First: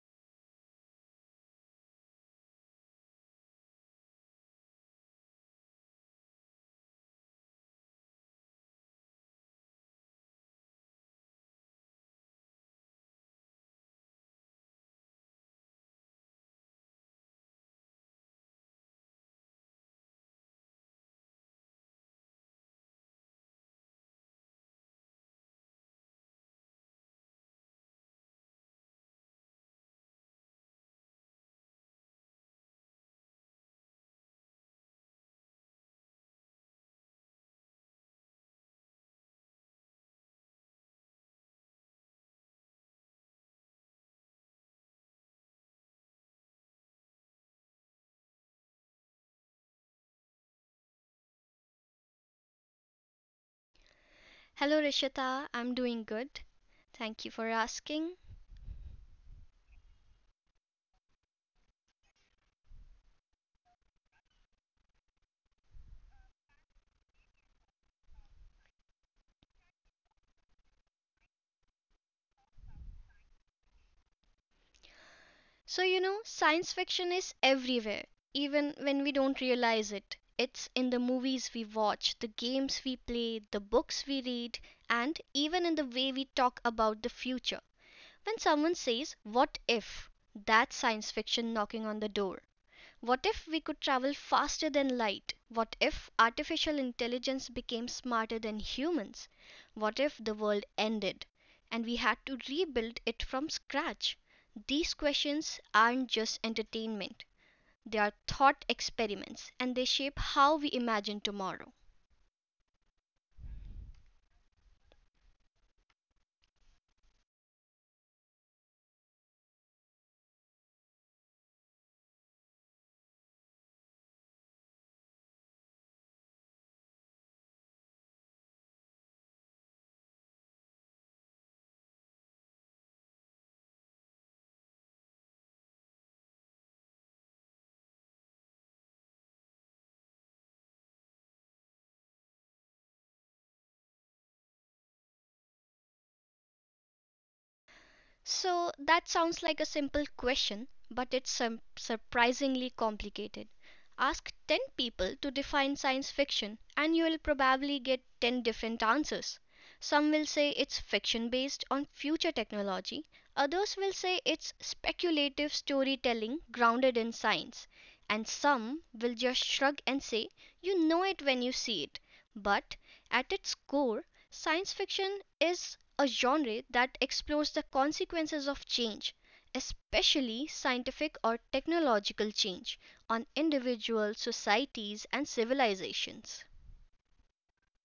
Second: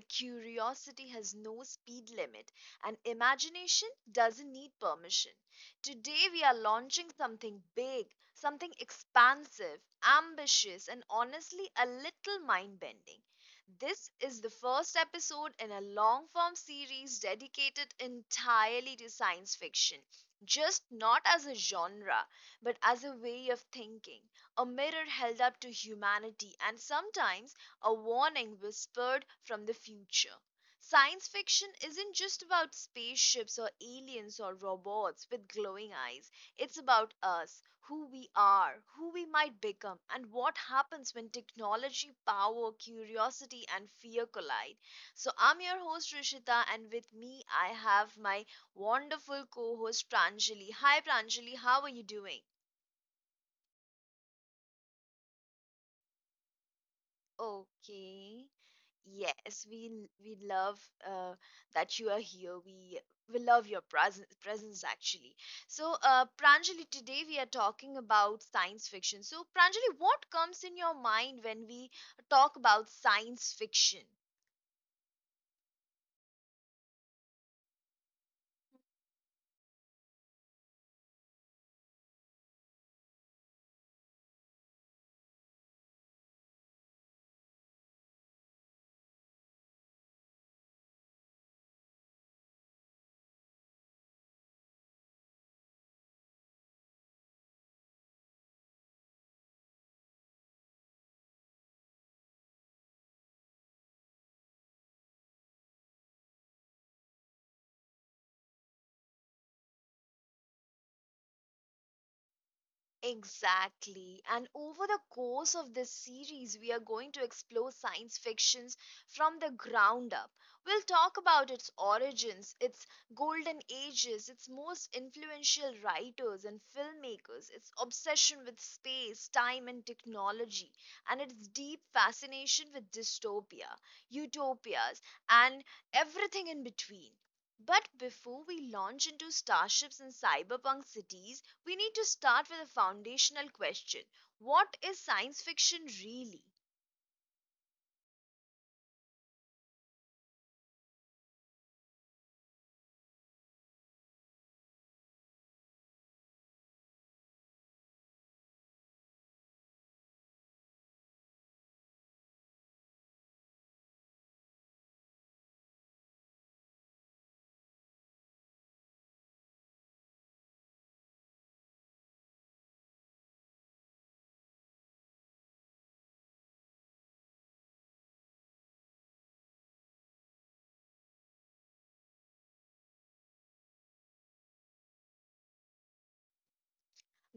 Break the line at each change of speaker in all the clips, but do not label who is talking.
curiosity has no speed limit and imagination doesn't need permission. Today, we are launching something big, something expansive, ambitious, and honestly a little mind bending. This is the first episode in a long form series dedicated entirely to science fiction, just not as a genre, but as a way of thinking, a mirror held up to humanity, and sometimes a warning whispered from the future. Science fiction isn't just about spaceships or aliens or robots with glowing eyes. It's about us, who we are, who we might become, and what happens when technology, power, curiosity, and fear collide. So, I'm your host Rishita, and with me, I have my wonderful co host Pranjali. Hi, Pranjali, how are you doing?
Hello, Rishita. I'm doing good. Thank you for asking.
Okay. Yes, we love uh, that you are here. We love your presence actually. So, Pranjali, today we are talking about science fiction. So, Pranjali, what comes in your mind when we talk about science fiction?
Science fiction is everywhere, even when we don't realize it. It's in the movies we watch, the games we play, the books we read, and even in the way we talk about the future. When someone says, what if? That's science fiction knocking on the door. What if we could travel faster than light? What if artificial intelligence became smarter than humans? What if the world ended, and we had to rebuild it from scratch? These questions aren't just entertainment. They are thought experiments, and they shape how we imagine tomorrow.
Exactly. And over the course of this series, we are going to explore science fictions from the ground up. We'll talk about its origins, its golden ages, its most influential writers and filmmakers, its obsession with space, time, and technology, and its deep fascination with dystopia, utopias, and everything in between. But before we launch into starships and cyberpunk cities, we need to start with a foundational question. What is science fiction really?
So that sounds like a simple question, but it's surprisingly complicated. Ask 10 people to define science fiction, and you'll probably get 10 different answers. Some will say it's fiction based on future technology, others will say it's speculative storytelling grounded in science, and some will just shrug and say, you know it when you see it. But at its core, science fiction is a genre that explores the consequences of change, especially scientific or technological change, on individuals, societies, and civilizations.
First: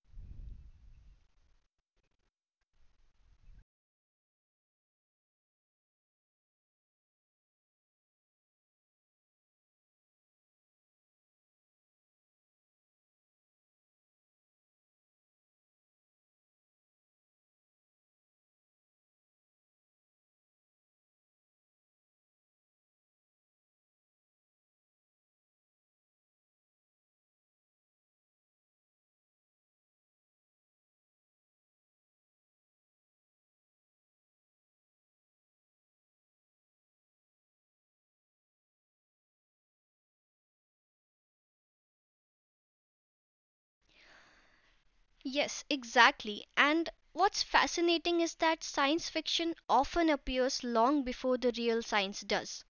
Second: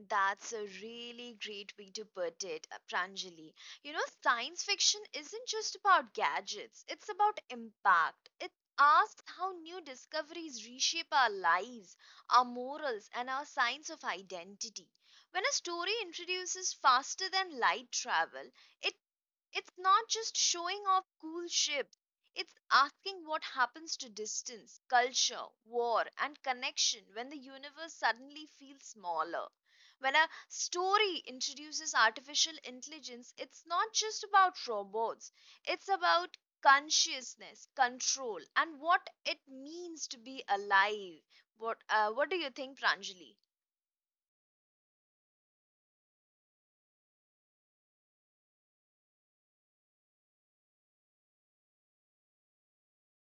That's a really great way to put it, Pranjali. You know, science fiction isn't just about gadgets, it's about impact. It asks how new discoveries reshape our lives, our morals, and our sense of identity. When a story introduces faster than light travel, it it's not just showing off cool ships, it's asking what happens to distance, culture, war, and connection when the universe suddenly feels smaller. When a story introduces artificial intelligence, it's not just about robots, it's about consciousness, control, and what it means to be alive. What do you think, Pranjali?
Yes, exactly. And what's fascinating is that science fiction often appears long before the real science does.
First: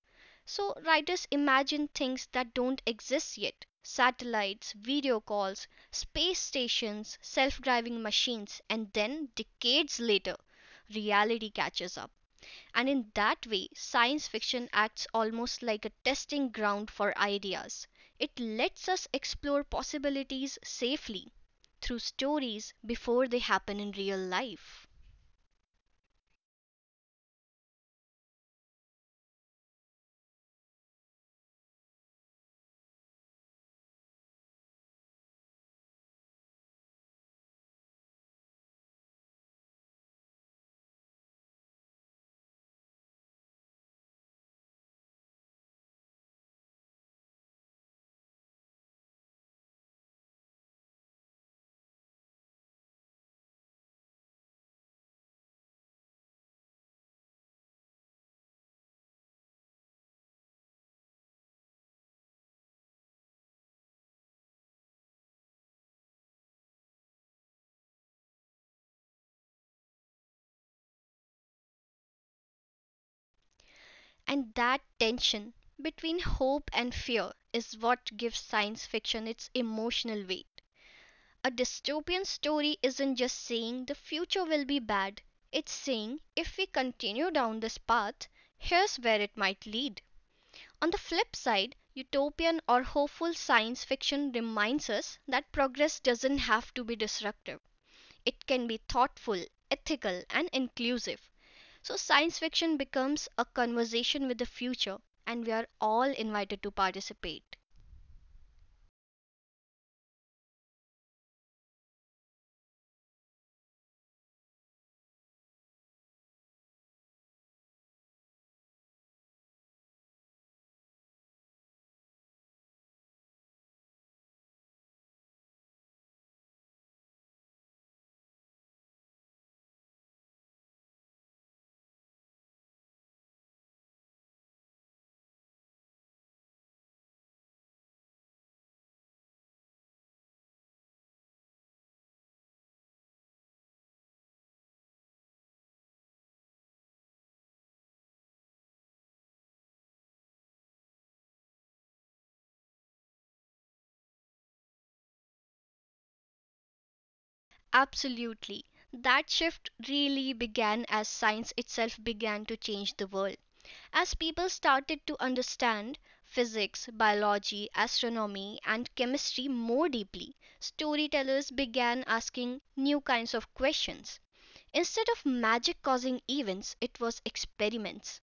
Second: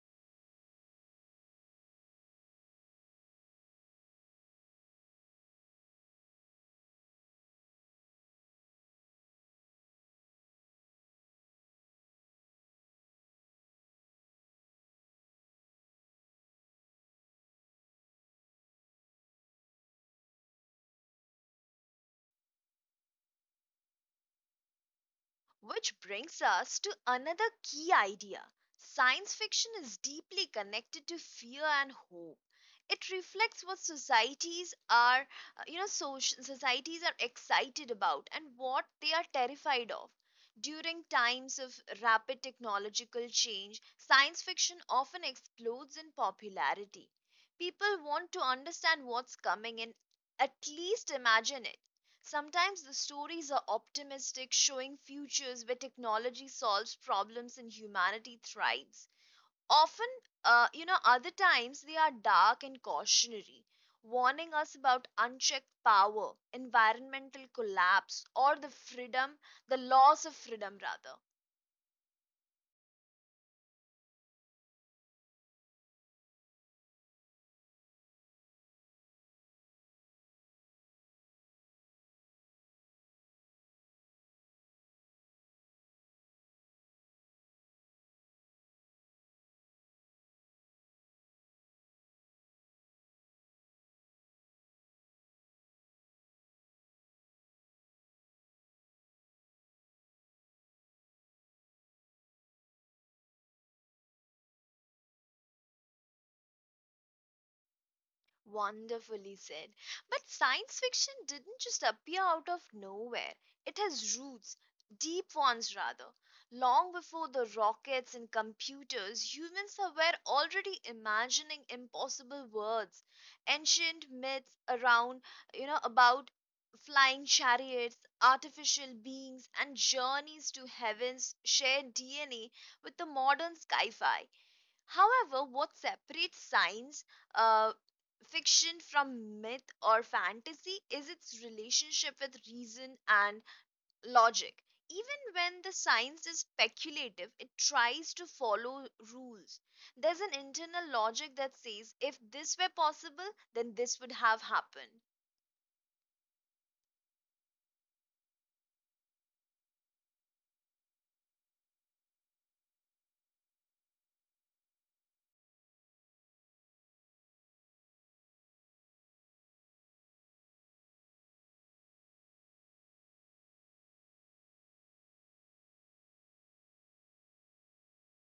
So writers imagine things that don't exist yet: satellites, video calls, space stations, self driving machines, and then decades later, reality catches up. And in that way science fiction acts almost like a testing ground for ideas. It lets us explore possibilities safely through stories before they happen in real life.
Which brings us to another key idea. Science fiction is deeply connected to fear and hope. It reflects what societies are, you know, soci societies are excited about and what they are terrified of. During times of rapid technological change, science fiction often explodes in popularity. People want to understand what's coming and at least imagine it. Sometimes the stories are optimistic, showing futures where technology solves problems and humanity thrives. Often, other times they are dark and cautionary, warning us about unchecked power, environmental collapse, or the loss of freedom, rather.
And that tension between hope and fear is what gives science fiction its emotional weight. A dystopian story isn't just saying the future will be bad, it's saying if we continue down this path, here's where it might lead. On the flip side, utopian or hopeful science fiction reminds us that progress doesn't have to be disruptive. It can be thoughtful, ethical, and inclusive. So science fiction becomes a conversation with the future, and we are all invited to participate.
Wonderfully said. But science fiction didn't just appear out of nowhere. It has roots, deep ones rather. Long before the rockets and computers, humans were already imagining impossible worlds. Ancient myths about flying chariots, artificial beings, and journeys to heavens share DNA with the modern sci fi. However, what separates science uh, fiction from myth or fantasy is its relationship with reason and logic. Even when the science is speculative, it tries to follow rules. There's an internal logic that says if this were possible, then this would have happened.
Absolutely. That shift really began as science itself began to change the world. As people started to understand physics, biology, astronomy, and chemistry more deeply, storytellers began asking new kinds of questions. Instead of magic causing events, it was experiments.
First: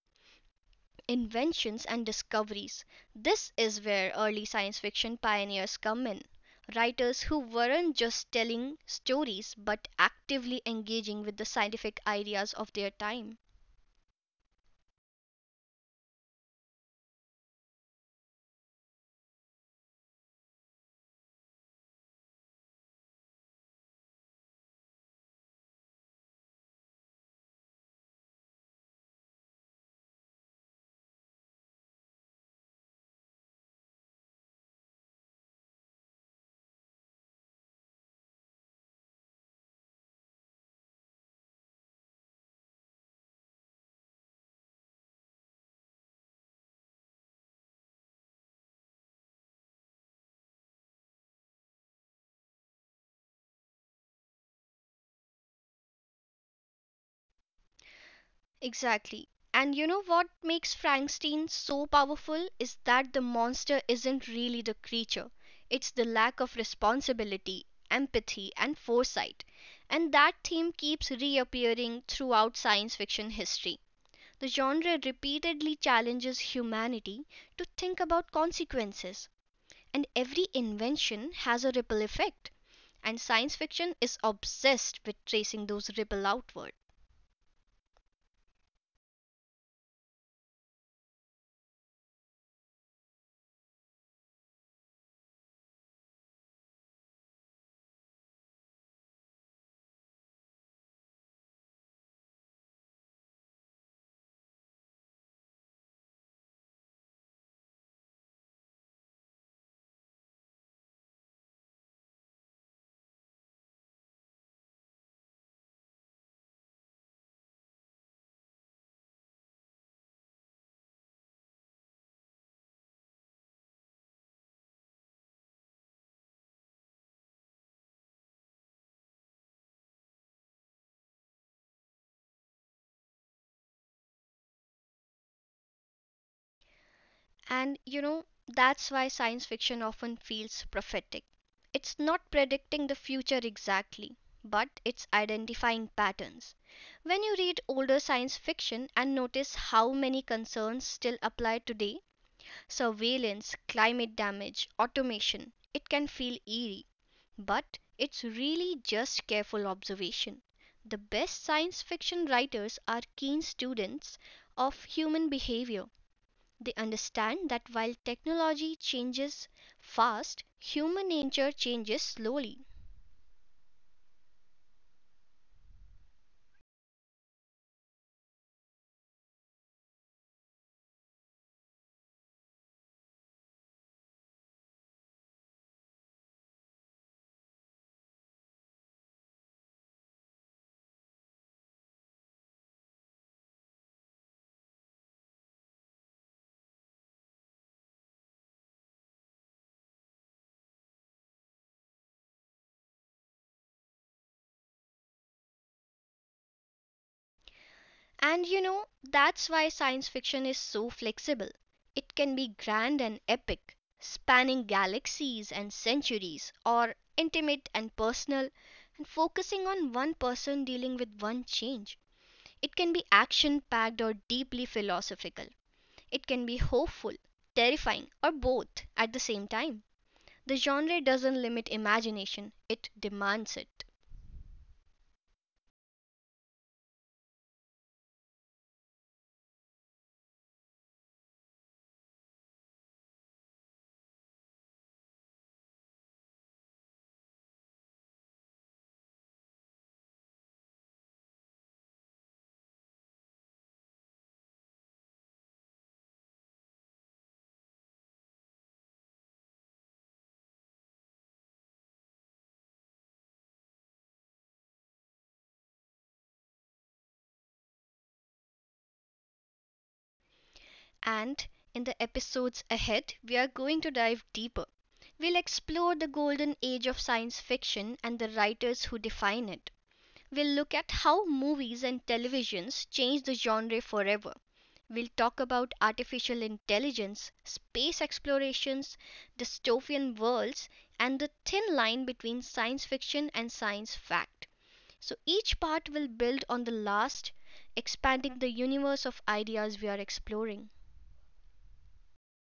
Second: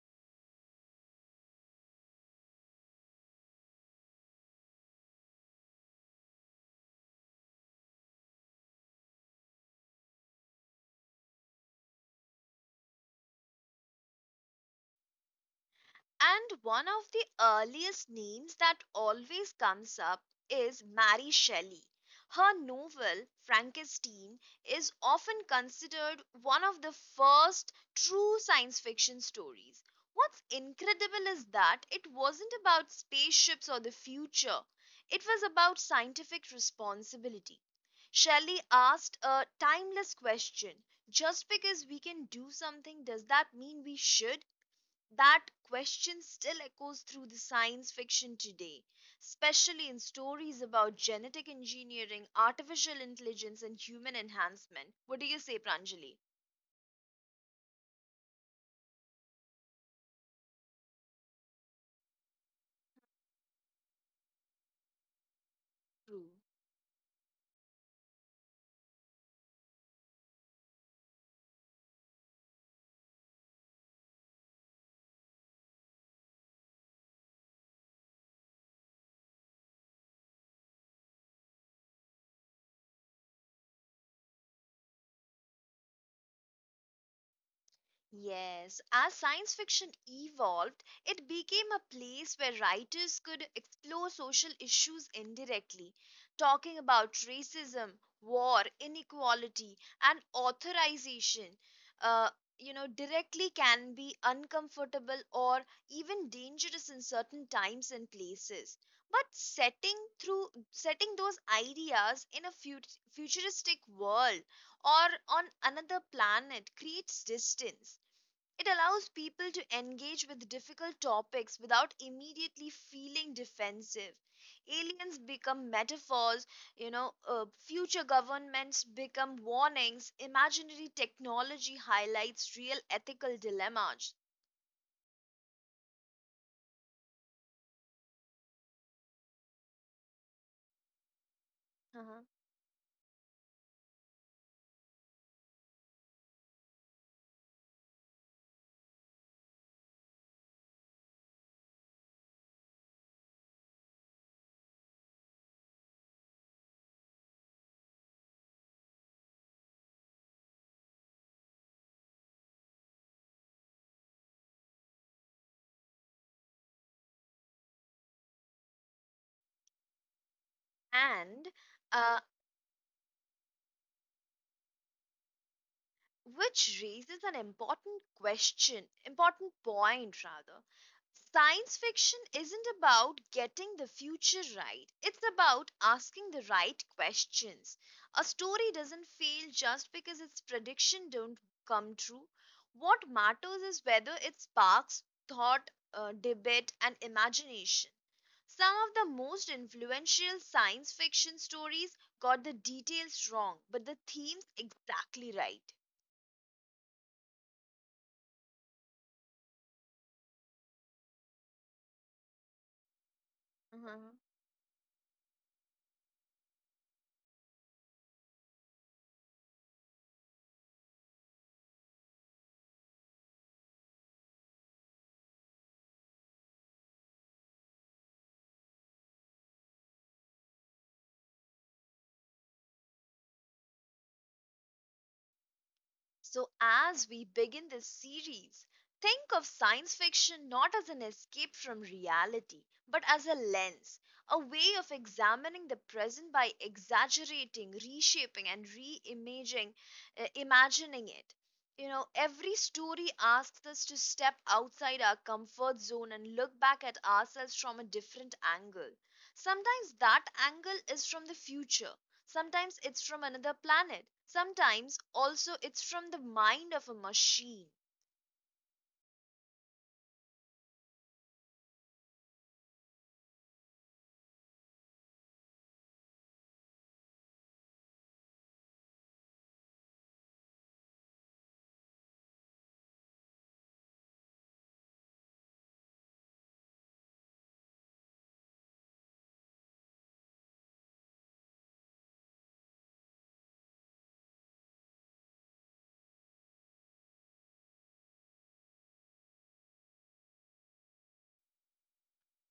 Inventions and discoveries: this is where early science fiction pioneers come in. Writers who weren't just telling stories but actively engaging with the scientific ideas of their time.
And one of the earliest names that always comes up is Mary Shelley. Her novel, Frankenstein, is often considered one of the first true science fiction stories. What's incredible is that it wasn't about spaceships or the future, it was about scientific responsibility. Shelley asked a timeless question: just because we can do something, does that mean we should? That question still echoes through the science fiction today, especially in stories about genetic engineering, artificial intelligence, and human enhancement. What do you say, Pranjali?
Exactly. And you know what makes Frankenstein so powerful is that the monster isn't really the creature. It's the
True.
lack of responsibility, empathy, and foresight. And that theme keeps reappearing throughout science fiction history. The genre repeatedly challenges humanity to think about consequences, and every invention has a ripple effect, and science fiction is obsessed with tracing those ripple outward.
Yes, as science fiction evolved, it became a place where writers could explore social issues indirectly, talking about racism, war, inequality, and authorization. Uh, you know, directly can be uncomfortable or even dangerous in certain times and places. But setting those ideas in a futuristic world or on another planet creates distance. It allows people to engage with difficult topics without immediately feeling defensive. Aliens become metaphors, future governments become warnings, imaginary technology highlights real ethical dilemmas.
That's why science fiction often feels prophetic. It's
Uh-huh.
not predicting the future exactly, but it's identifying patterns. When you read older science fiction and notice how many concerns still apply today, surveillance, climate damage, automation, it can feel eerie, but it's really just careful observation. The best science fiction writers are keen students of human behavior. They understand that while technology changes fast, human
And
nature changes
Uh, uh,
slowly.
which raises an important point rather. Science fiction isn't about getting the future right, it's about asking the right questions. A story doesn't fail just because its prediction don't come true. What matters is whether it sparks thought, debate and imagination. Some of the most influential science fiction stories got the details wrong, but the themes exactly right.
That's why science fiction is so flexible. It can be grand and epic, spanning galaxies and centuries, or intimate and personal, and focusing on one person dealing with one change. It can be action packed or deeply philosophical. It can be hopeful, terrifying, or both at the same time. The genre doesn't limit imagination, it demands it.
So, as we begin this series, think of science fiction not as an escape from reality, but as a lens, a way of examining the present by exaggerating, reshaping, and reimagining imagining it. You know, every story asks us to step outside our comfort zone and look back at ourselves from a different angle. Sometimes that angle is from the future. Sometimes it's from another planet. Sometimes also it's from the mind of a machine.
And in the episodes ahead, we are going to dive deeper. We'll explore the golden age of science fiction and the writers who define it. We'll look at how movies and televisions changed the genre forever. We'll talk about artificial intelligence, space explorations, dystopian worlds, and the thin line between science fiction and science fact. So each part will build on the last, expanding the universe of ideas we are exploring.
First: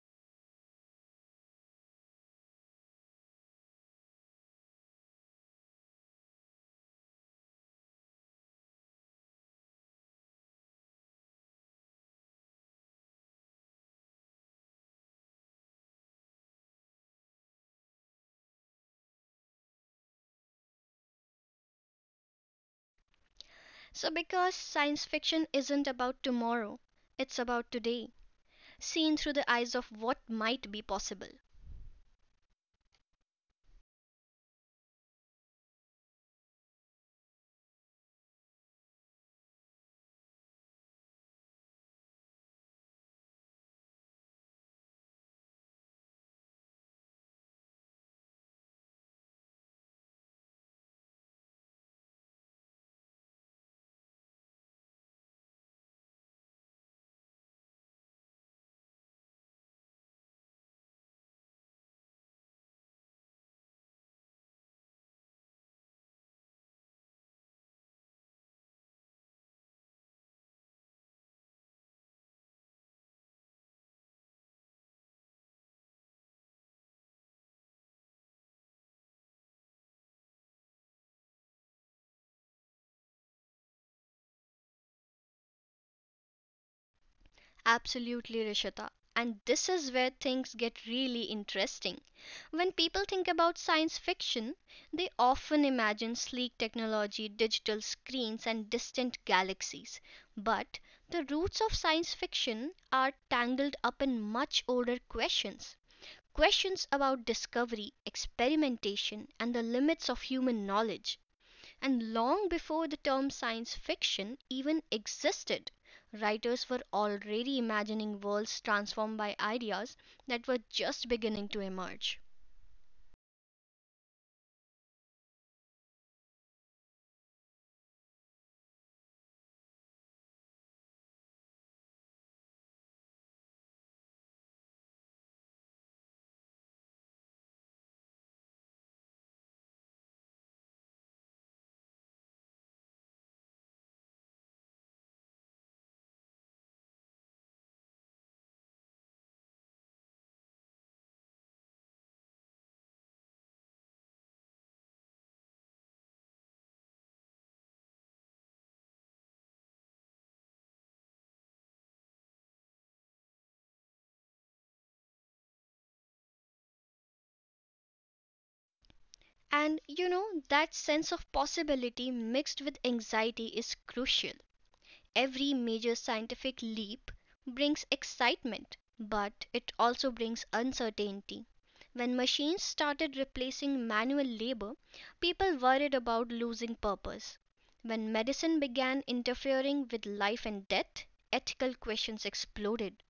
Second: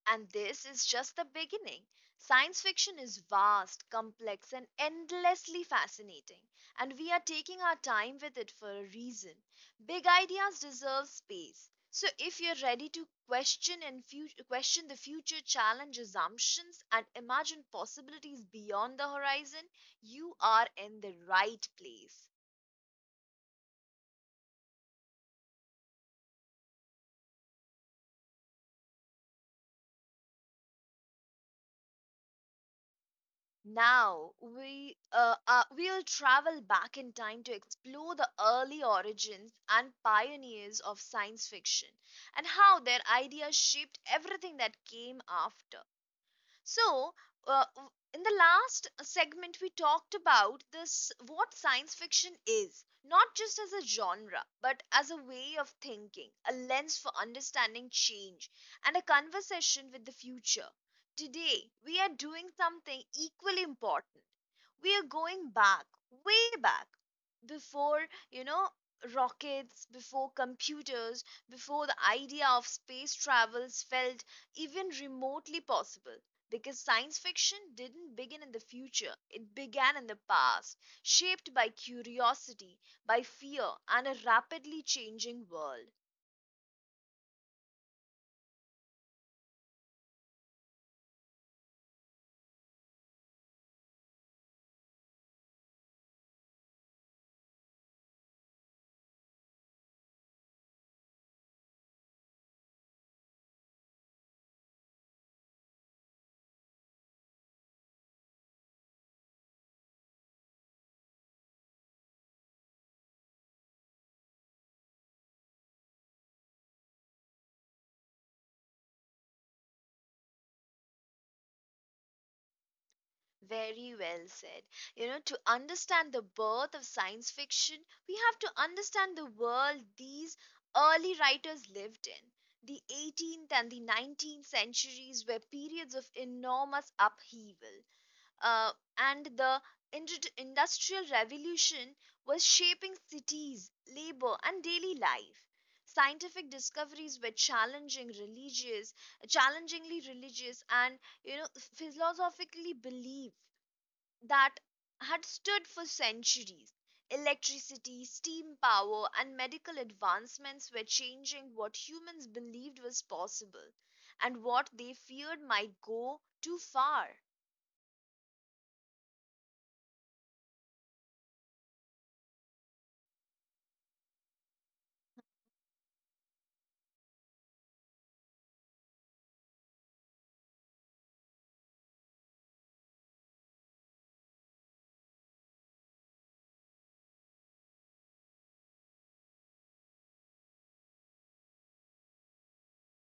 And this is just the beginning. Science fiction is vast, complex, and endlessly fascinating. And we are taking our time with it for a reason. Big ideas deserve space. So if you're ready to question the future, challenge assumptions, and imagine possibilities beyond the horizon, you are in the right place.
So, because science fiction isn't about tomorrow, it's about today, seen through the eyes of what might be possible.
Now we'll travel back in time to explore the early origins and pioneers of science fiction and how their ideas shaped everything that came after. So, in the last segment, we talked about this what science fiction is, not just as a genre, but as a way of thinking, a lens for understanding change, and a conversation with the future. Today, we are doing something equally important. We are going back, way back, before, rockets, before computers, before the idea of space travels felt even remotely possible, because science fiction didn't begin in the future, it began in the past, shaped by curiosity, by fear, and a rapidly changing world.
Absolutely, Rishita. And this is where things get really interesting. When people think about science fiction, they often imagine sleek technology, digital screens, and distant galaxies. But the roots of science fiction are tangled up in much older questions. Questions about discovery, experimentation, and the limits of human knowledge, and long before the term science fiction even existed, writers were already imagining worlds transformed by ideas that were just beginning to emerge.
Very well said. You know, to understand the birth of science fiction, we have to understand the world these early writers lived in. The 18th and the 19th centuries were periods of enormous upheaval. uh, and the industrial revolution was shaping cities, labor, and daily life. Scientific discoveries were challenging challengingly religious, and you know philosophically belief that had stood for centuries. Electricity, steam power, and medical advancements were changing what humans believed was possible and what they feared might go too far.
And you know that sense of possibility mixed with anxiety is crucial. Every major scientific leap brings excitement, but it also brings uncertainty. When machines started replacing manual labor, people worried about losing purpose. When medicine began interfering with life and death, ethical questions exploded.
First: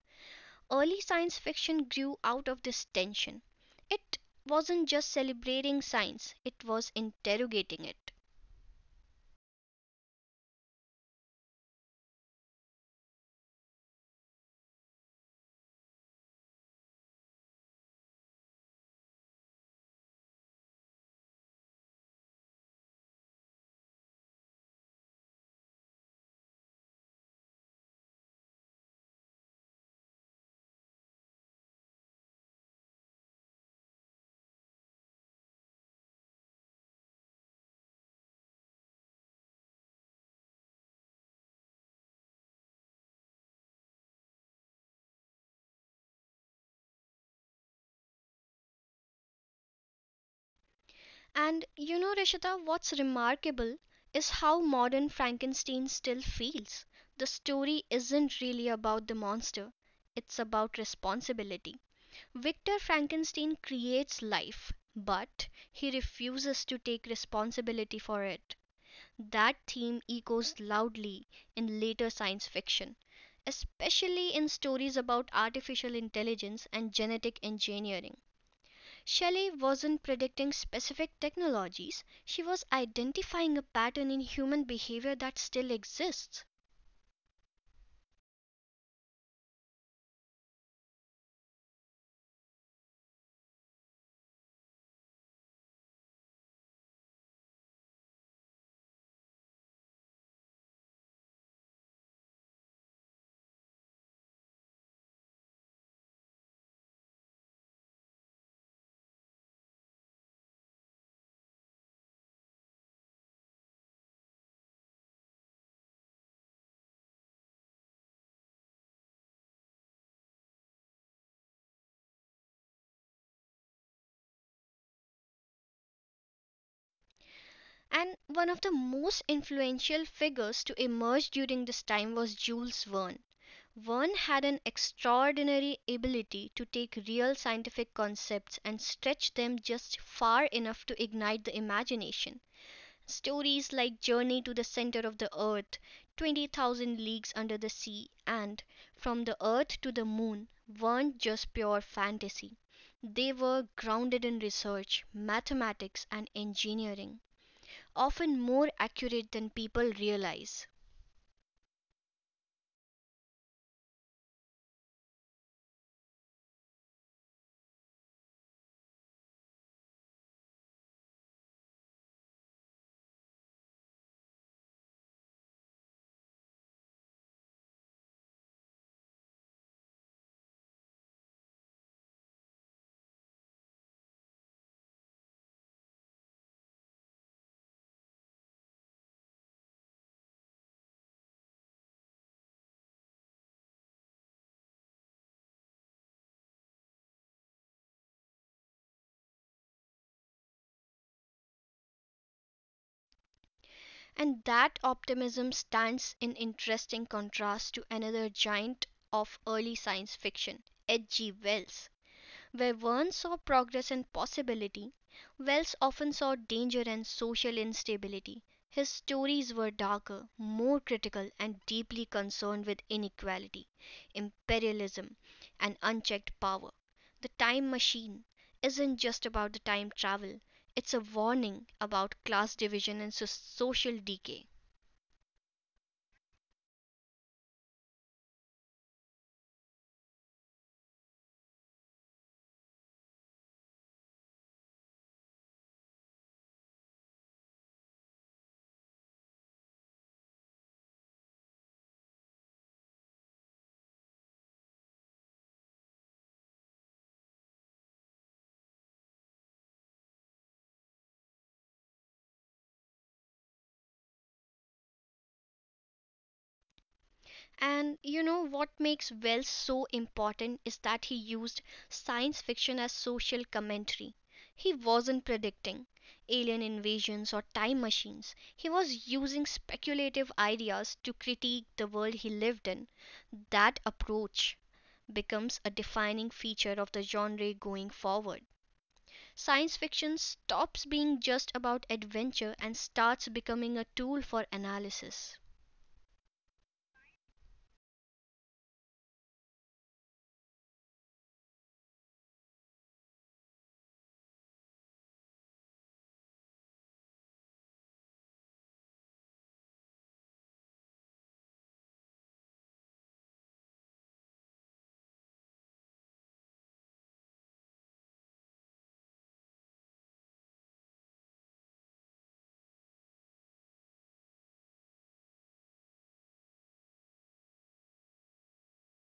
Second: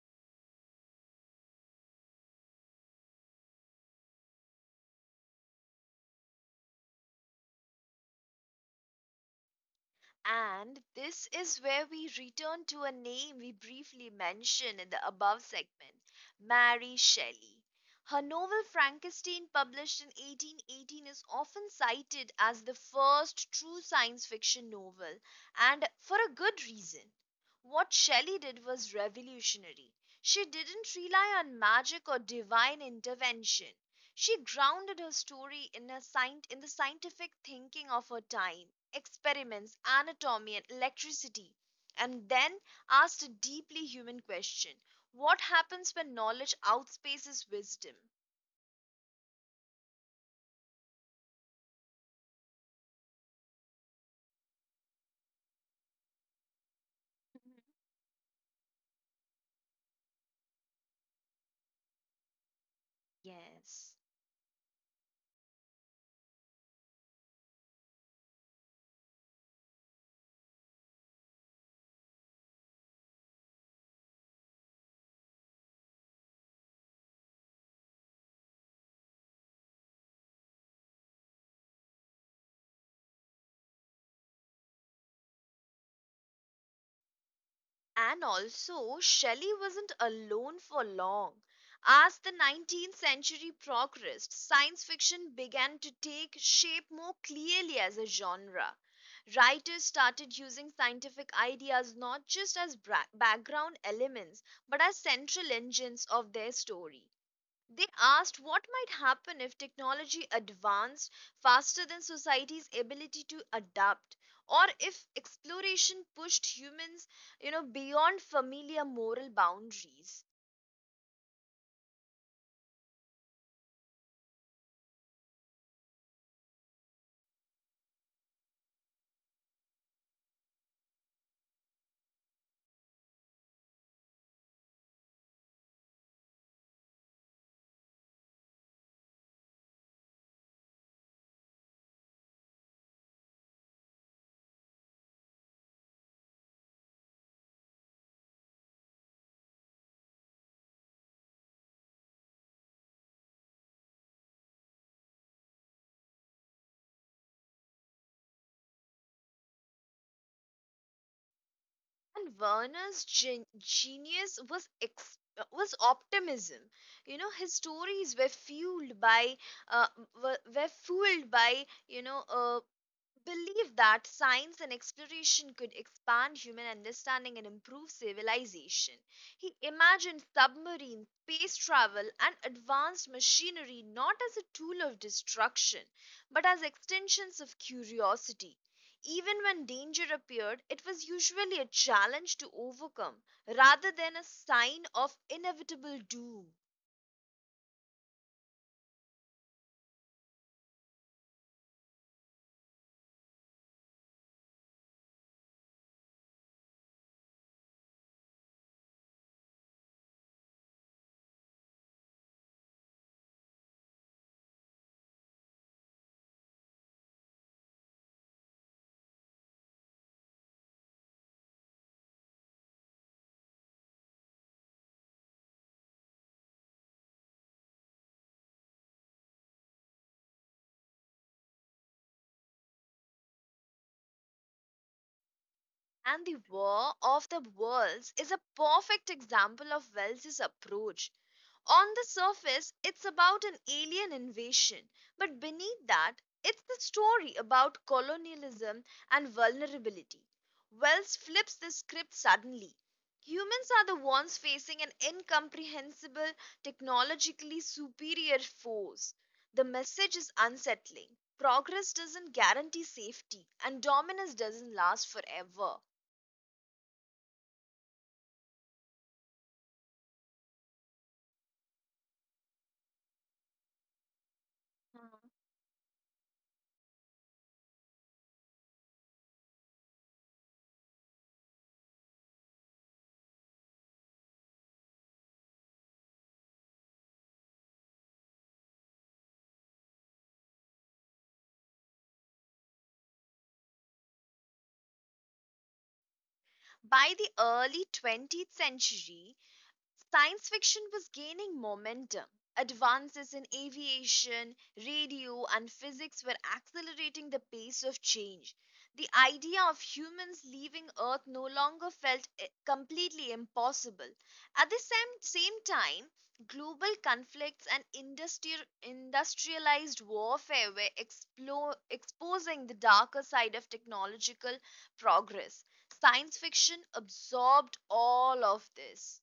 Early science fiction grew out of this tension. It wasn't just celebrating science, it was interrogating it.
And this is where we return to a name we briefly mentioned in the above segment: Mary Shelley. Her novel Frankenstein, published in 1818, is often cited as the first true science fiction novel, and for a good reason. What Shelley did was revolutionary. She didn't rely on magic or divine intervention. She grounded her story in the scientific thinking of her time, experiments, anatomy, and electricity, and then asked a deeply human question: what happens when knowledge outspaces wisdom?
Rishita, what's remarkable is how modern Frankenstein still feels. The story
Mhm.
isn't really about the monster, it's about responsibility. Victor Frankenstein creates
Yes.
life, but he refuses to take responsibility for it. That theme echoes loudly in later science fiction, especially in stories about artificial intelligence and genetic engineering. Shelley wasn't predicting specific technologies, she was identifying a pattern in human behavior that still exists.
And also, Shelley wasn't alone for long. As the 19th century progressed, science fiction began to take shape more clearly as a genre. Writers started using scientific ideas not just as background elements, but as central engines of their stories. They asked what might happen if technology advanced faster than society's ability to adapt, or if exploration pushed humans, beyond familiar moral boundaries.
And one of the most influential figures to emerge during this time was Jules Verne. Verne had an extraordinary ability to take real scientific concepts and stretch them just far enough to ignite the imagination. Stories like "Journey to the Center of the Earth," "20,000 Leagues Under the Sea," and "From the Earth to the Moon" weren't just pure fantasy. They were grounded in research, mathematics, and engineering, often more accurate than people realize.
And genius was was optimism. You know, his stories were uh, fueled by, believed that science and exploration could expand human understanding and improve civilization. He imagined submarines, space travel, and advanced machinery not as a tool of destruction, but as extensions of curiosity. Even when danger appeared, it was usually a challenge to overcome rather than a sign of inevitable doom.
And that optimism stands in interesting contrast to another giant of early science fiction, H. G. Wells. Where Verne saw progress and possibility, Wells often saw danger and social instability. His stories were darker, more critical, and deeply concerned with inequality, imperialism, and unchecked power. The Time Machine isn't just about the time travel, it's a warning about class division and social decay.
And the War of the Worlds is a perfect example of Wells's approach. On the surface, it's about an alien invasion, but beneath that, it's the story about colonialism and vulnerability. Wells flips the script suddenly. Humans are the ones facing an incomprehensible, technologically superior force. The message is unsettling. Progress doesn't guarantee safety, and dominance doesn't last forever.
And you know what makes Wells so important is that he used science fiction as social commentary. He wasn't predicting alien invasions or time machines. He was using speculative ideas to critique the world he lived in. That approach becomes a defining feature of the genre going forward. Science fiction stops being just about adventure and starts becoming a tool for analysis.
By the early 20th century, science fiction was gaining momentum. Advances in aviation, radio, and physics were accelerating the pace of change. The idea of humans leaving Earth no longer felt completely impossible. At the same time, global conflicts and industrialized warfare were exposing the darker side of technological progress. Science fiction absorbed all of this.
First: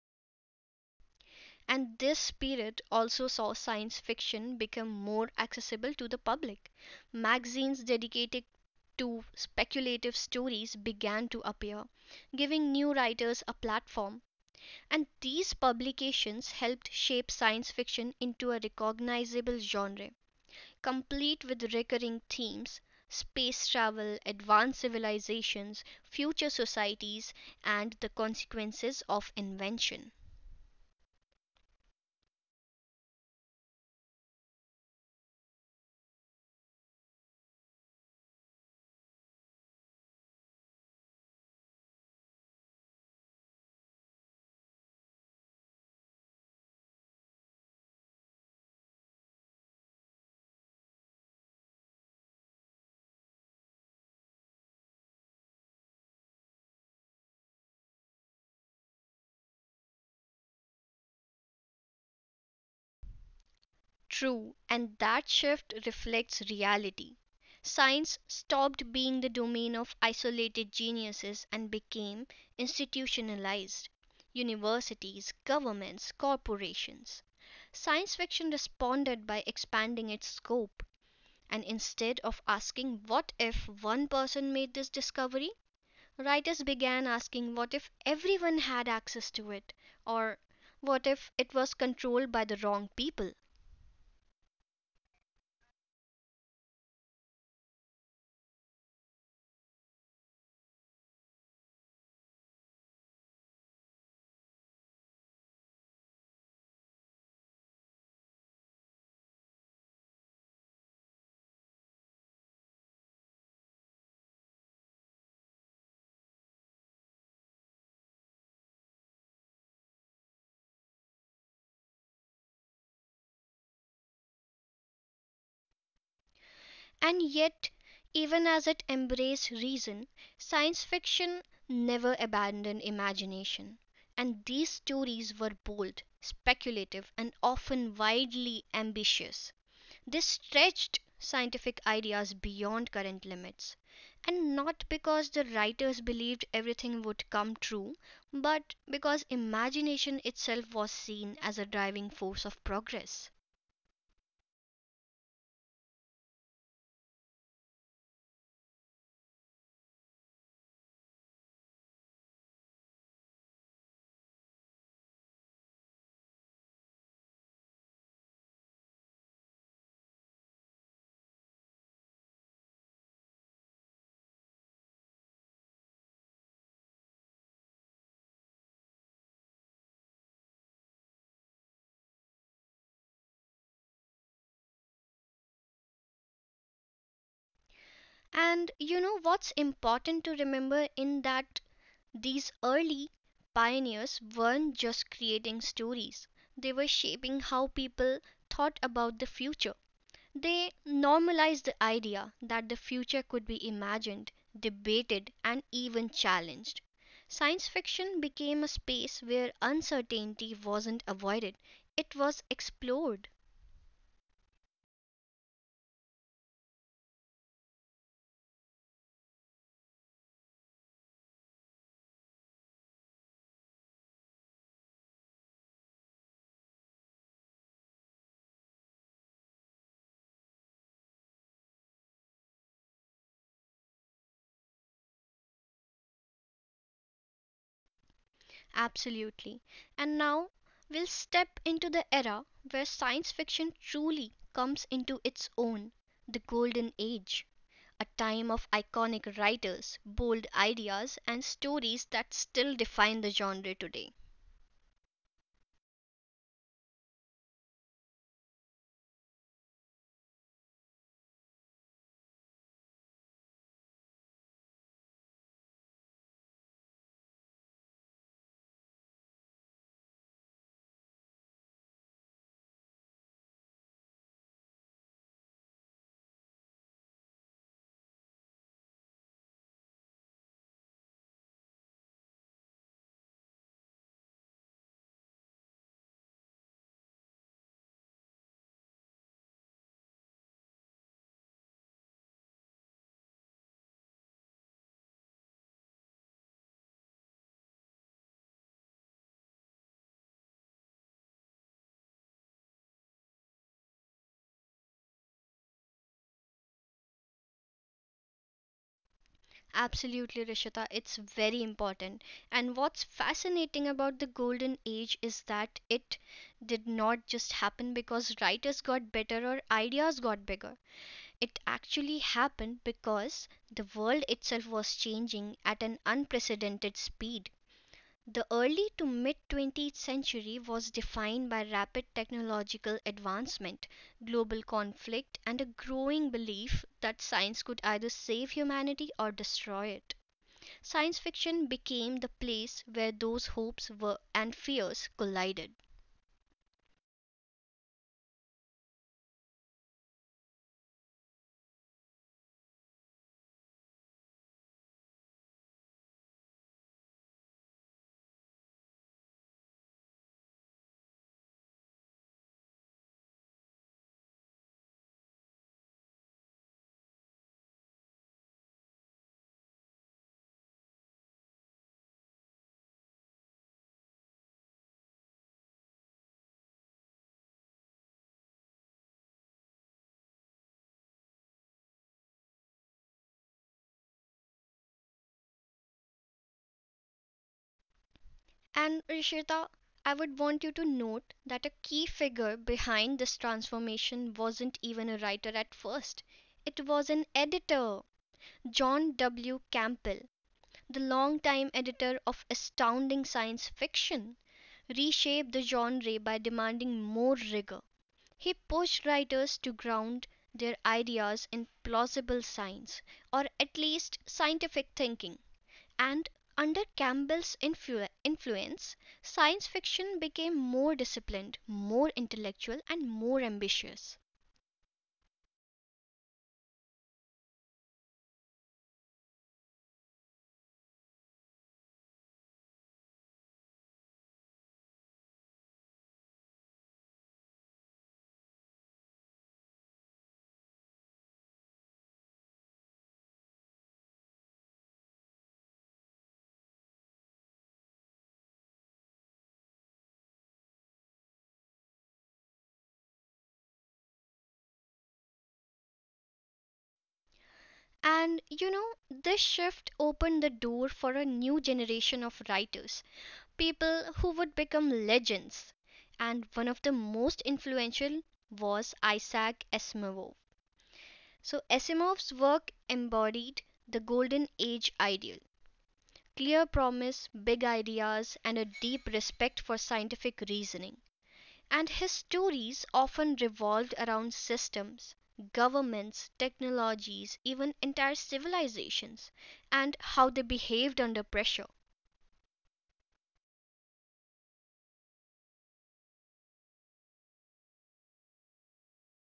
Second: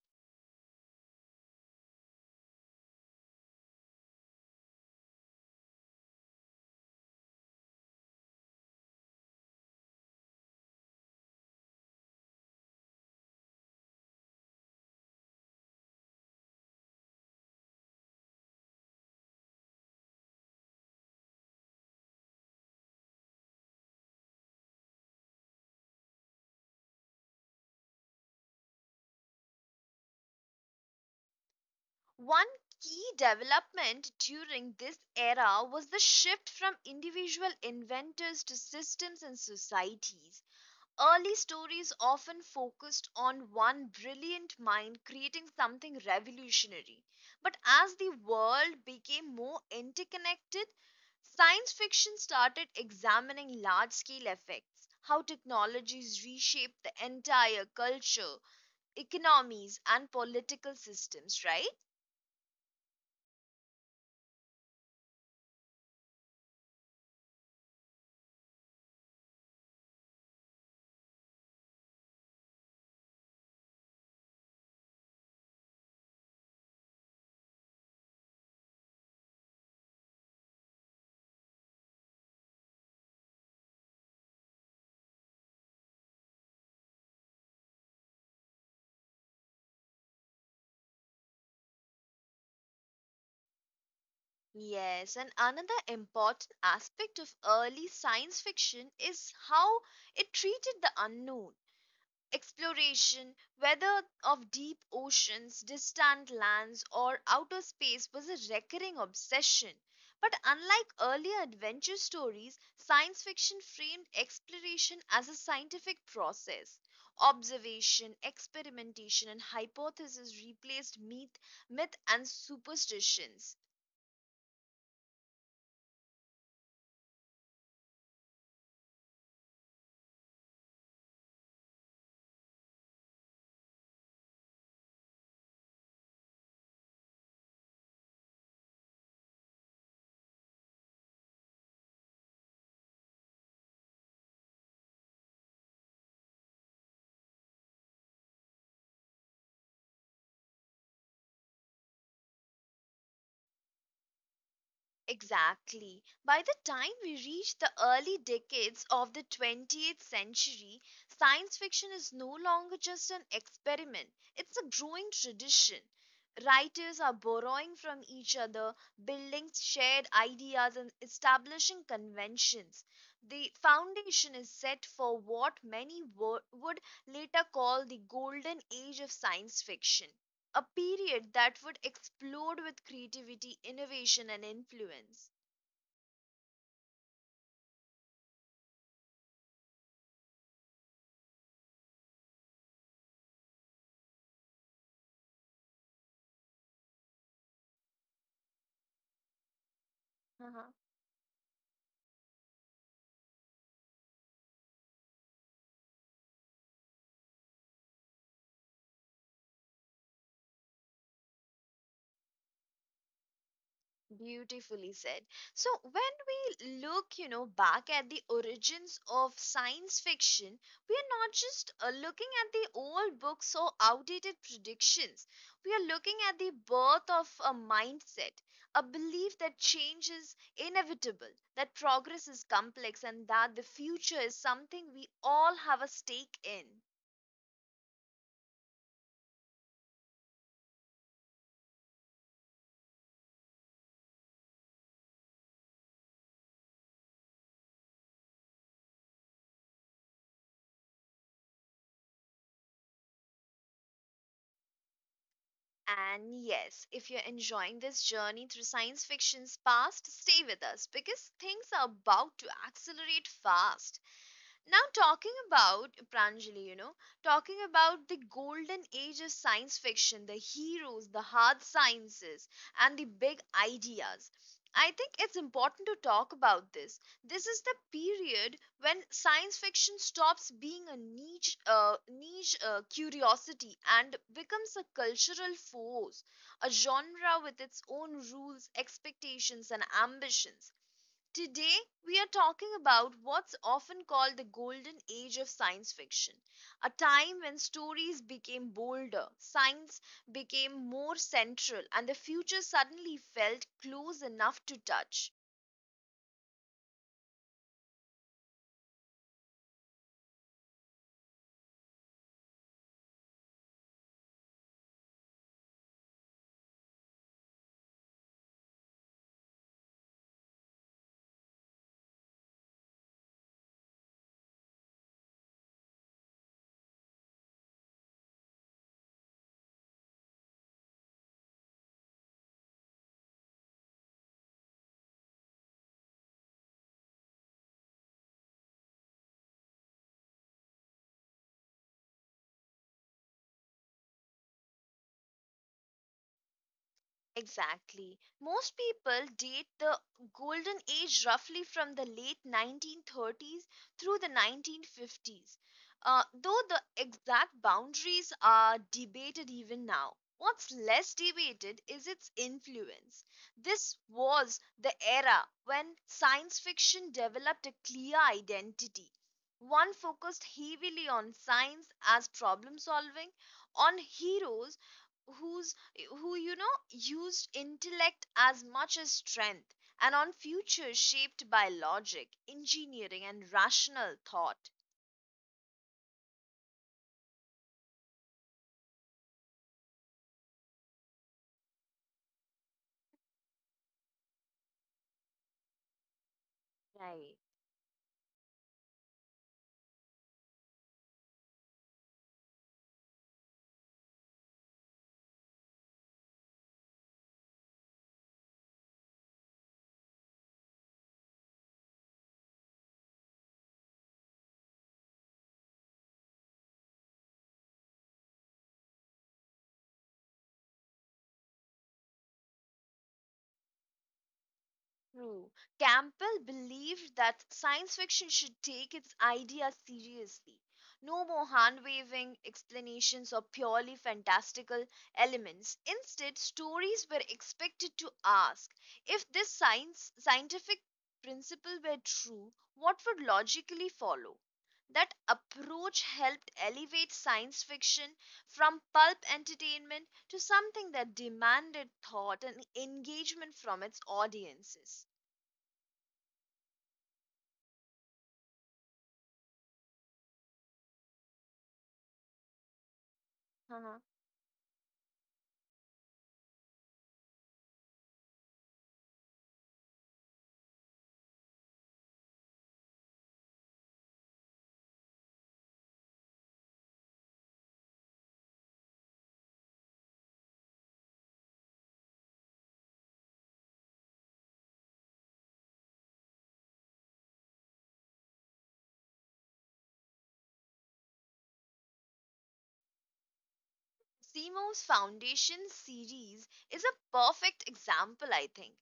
And this period also saw science fiction become more accessible to the public. Magazines dedicated to speculative stories began to appear, giving new writers a platform. And these publications helped shape science fiction into a recognizable genre, complete with recurring themes: space travel, advanced civilizations, future societies, and the consequences of invention.
One key development during this era was the shift from individual inventors to systems and societies. Early stories often focused on one brilliant mind creating something revolutionary. But as the world became more interconnected, science fiction started examining large scale effects, how technologies reshape the entire culture, economies, and political systems, right?
True, and that shift reflects reality. Science stopped being the domain of isolated geniuses and became institutionalized: universities, governments, corporations. Science fiction responded by expanding its scope, and instead of asking what if one person made this discovery, writers began asking what if everyone had access to it, or what if it was controlled by the wrong people.
Yes, and another important aspect of early science fiction is how it treated the unknown. Exploration, whether of deep oceans, distant lands, or outer space, was a recurring obsession. But unlike earlier adventure stories, science fiction framed exploration as a scientific process. Observation, experimentation, and hypothesis replaced myth and superstitions.
And yet, even as it embraced reason, science fiction never abandoned imagination, and these stories were bold, speculative, and often wildly ambitious. They stretched scientific ideas beyond current limits, and not because the writers believed everything would come true, but because imagination itself was seen as a driving force of progress.
Exactly. By the time we reach the early decades of the 20th century, science fiction is no longer just an experiment, it's a growing tradition. Writers are borrowing from each other, building shared ideas, and establishing conventions. The foundation is set for what many would later call the golden age of science fiction, a period that would explode with creativity, innovation, and influence.
And you know what's important to remember in that these early pioneers weren't just creating stories, they were shaping how people thought about the future.
Uh-huh.
They normalized the idea that the future could be imagined, debated, and even challenged. Science fiction became a space where uncertainty wasn't avoided, it was explored.
Beautifully said. So, when we look, back at the origins of science fiction, we are not just looking at the old books or outdated predictions. We are looking at the birth of a mindset, a belief that change is inevitable, that progress is complex, and that the future is something we all have a stake in.
Absolutely. And now we'll step into the era where science fiction truly comes into its own, the Golden Age. A time of iconic writers, bold ideas, and stories that still define the genre today.
And yes, if you're enjoying this journey through science fiction's past, stay with us because things are about to accelerate fast. Now, talking about Pranjali, talking about the golden age of science fiction, the heroes, the hard sciences, and the big ideas. I think it's important to talk about this. This is the period when science fiction stops being a niche curiosity and becomes a cultural force, a genre with its own rules, expectations, and ambitions. Today, we are talking about what's often called the golden age of science fiction, a time when stories became bolder, science became more central, and the future suddenly felt close enough to touch.
Absolutely, Rishita, it's very important. And what's fascinating about the Golden Age is that it did not just happen because writers got better or ideas got bigger. It actually happened because the world itself was changing at an unprecedented speed. The early to mid 20th century was defined by rapid technological advancement, global conflict, and a growing belief that science could either save humanity or destroy it. Science fiction became the place where those hopes were and fears collided.
Exactly. Most people date the golden age roughly from the late 1930s through the 1950s, though the exact boundaries are debated even now. What's less debated is its influence. This was the era when science fiction developed a clear identity. One focused heavily on science as problem solving, on heroes whose who used intellect as much as strength, and on futures shaped by logic, engineering, and rational thought.
And, Rishita, I would want you to note that a key figure behind this transformation wasn't even a writer at first. It was an
Right.
editor, John W. Campbell, the longtime editor of Astounding Science Fiction, reshaped the genre by demanding more rigor. He pushed writers to ground their ideas in plausible science, or at least scientific thinking. And under Campbell's influence, science fiction became more disciplined, more intellectual, and more ambitious.
True. Campbell believed that science fiction should take its ideas seriously. No more hand waving explanations or purely fantastical elements. Instead, stories were expected to ask, if this science scientific principle were true, what would logically follow? That approach helped elevate science fiction from pulp entertainment to something that demanded thought and engagement from its audiences.
And you know, this shift opened the door for a new generation of writers, people who would become
Uh-huh.
legends. And one of the most influential was Isaac Asimov. So, Asimov's work embodied the Golden Age ideal clear promise, big ideas, and a deep respect for scientific reasoning. And his stories often revolved around systems, governments, technologies, even entire civilizations, and how they behaved under pressure.
Simo's Foundation series is a perfect example, I think.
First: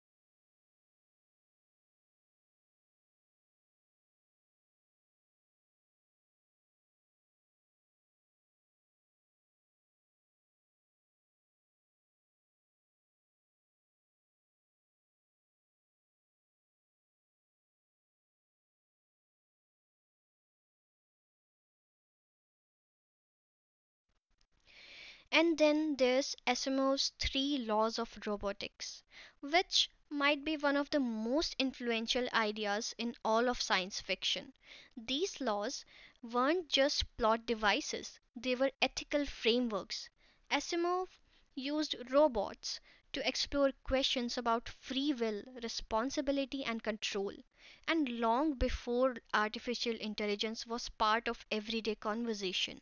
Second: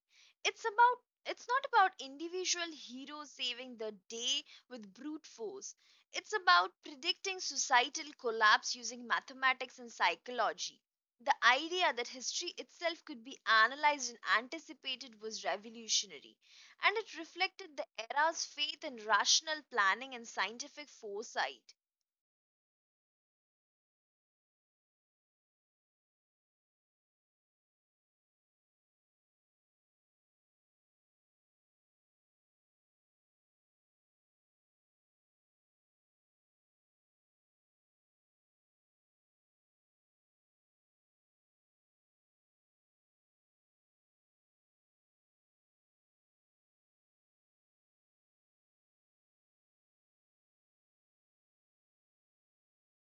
It's about it's not about individual heroes saving the day with brute force. It's about predicting societal collapse using mathematics and psychology. The idea that history itself could be analyzed and anticipated was revolutionary, and it reflected the era's faith in rational planning and scientific foresight.
And then there's Asimov's Three Laws of Robotics, which might be one of the most influential ideas in all of science fiction. These laws weren't just plot devices, they were ethical frameworks. Asimov used robots to explore questions about free will, responsibility, and control. And long before artificial intelligence was part of everyday conversation.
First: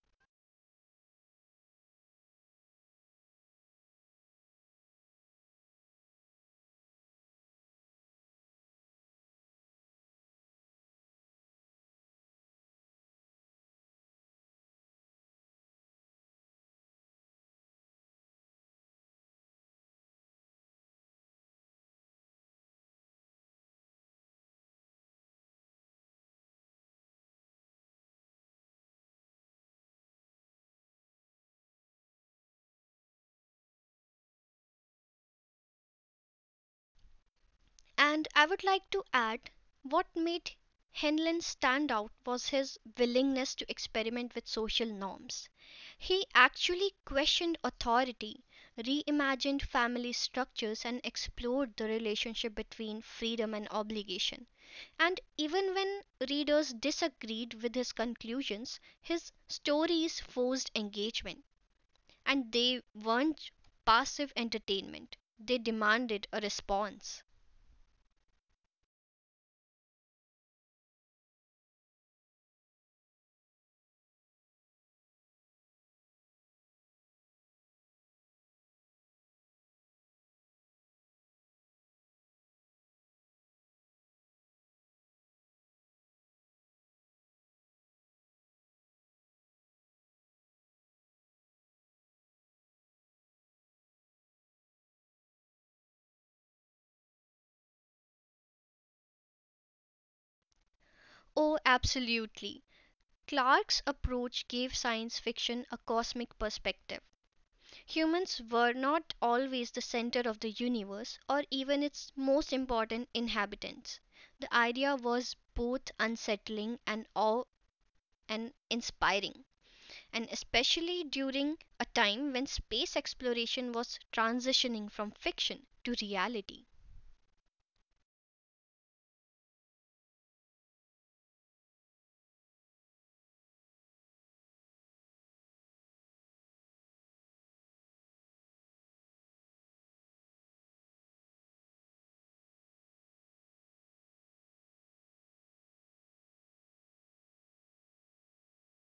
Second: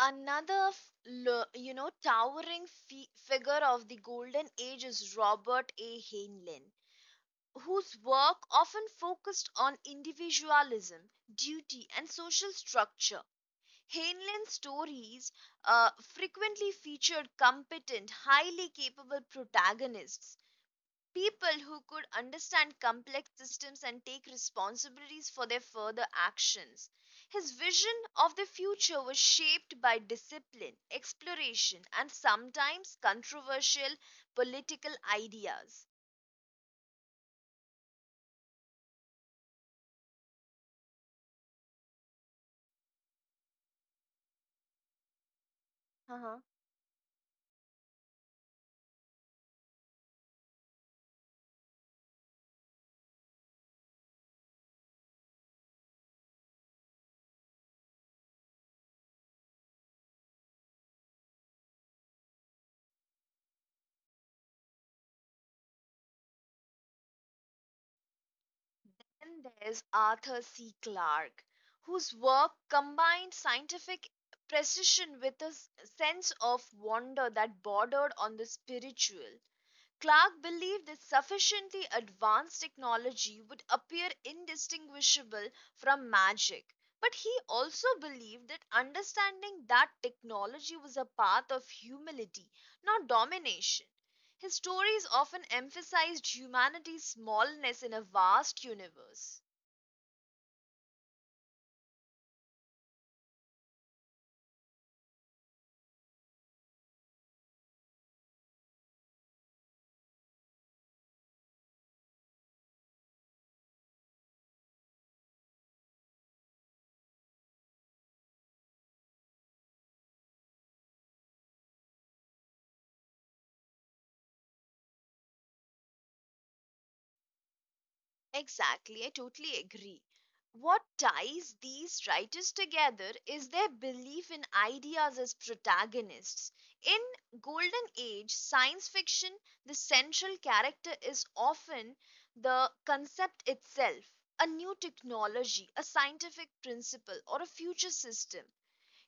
Another, f- lo- you know, towering figure of the Golden Age is Robert A. Heinlein, whose work often focused on individualism, duty, and social structure. Heinlein's stories frequently featured competent, highly capable protagonists, people who could understand complex systems and take responsibilities for their further actions. His vision of the future was shaped by discipline, exploration, and sometimes controversial political ideas.
And I would like to add what made Henlon stand out was his willingness to experiment with social norms. He
Uh-huh.
actually questioned authority, reimagined family structures, and explored the relationship between freedom and obligation. And even when readers disagreed with his conclusions, his stories forced engagement, and they weren't passive entertainment, they demanded a response.
Then there's Arthur C. Clarke, whose work combined scientific precision with a sense of wonder that bordered on the spiritual. Clark believed that sufficiently advanced technology would appear indistinguishable from magic. But he also believed that understanding that technology was a path of humility, not domination. His stories often emphasized humanity's smallness in a vast universe.
Oh, absolutely. Clarke's approach gave science fiction a cosmic perspective. Humans were not always the center of the universe or even its most important inhabitants. The idea was both unsettling and awe and inspiring, and especially during a time when space exploration was transitioning from fiction to reality.
Exactly, I totally agree. What ties these writers together is their belief in ideas as protagonists. In Golden Age science fiction, the central character is often the concept itself, a new technology, a scientific principle, or a future system.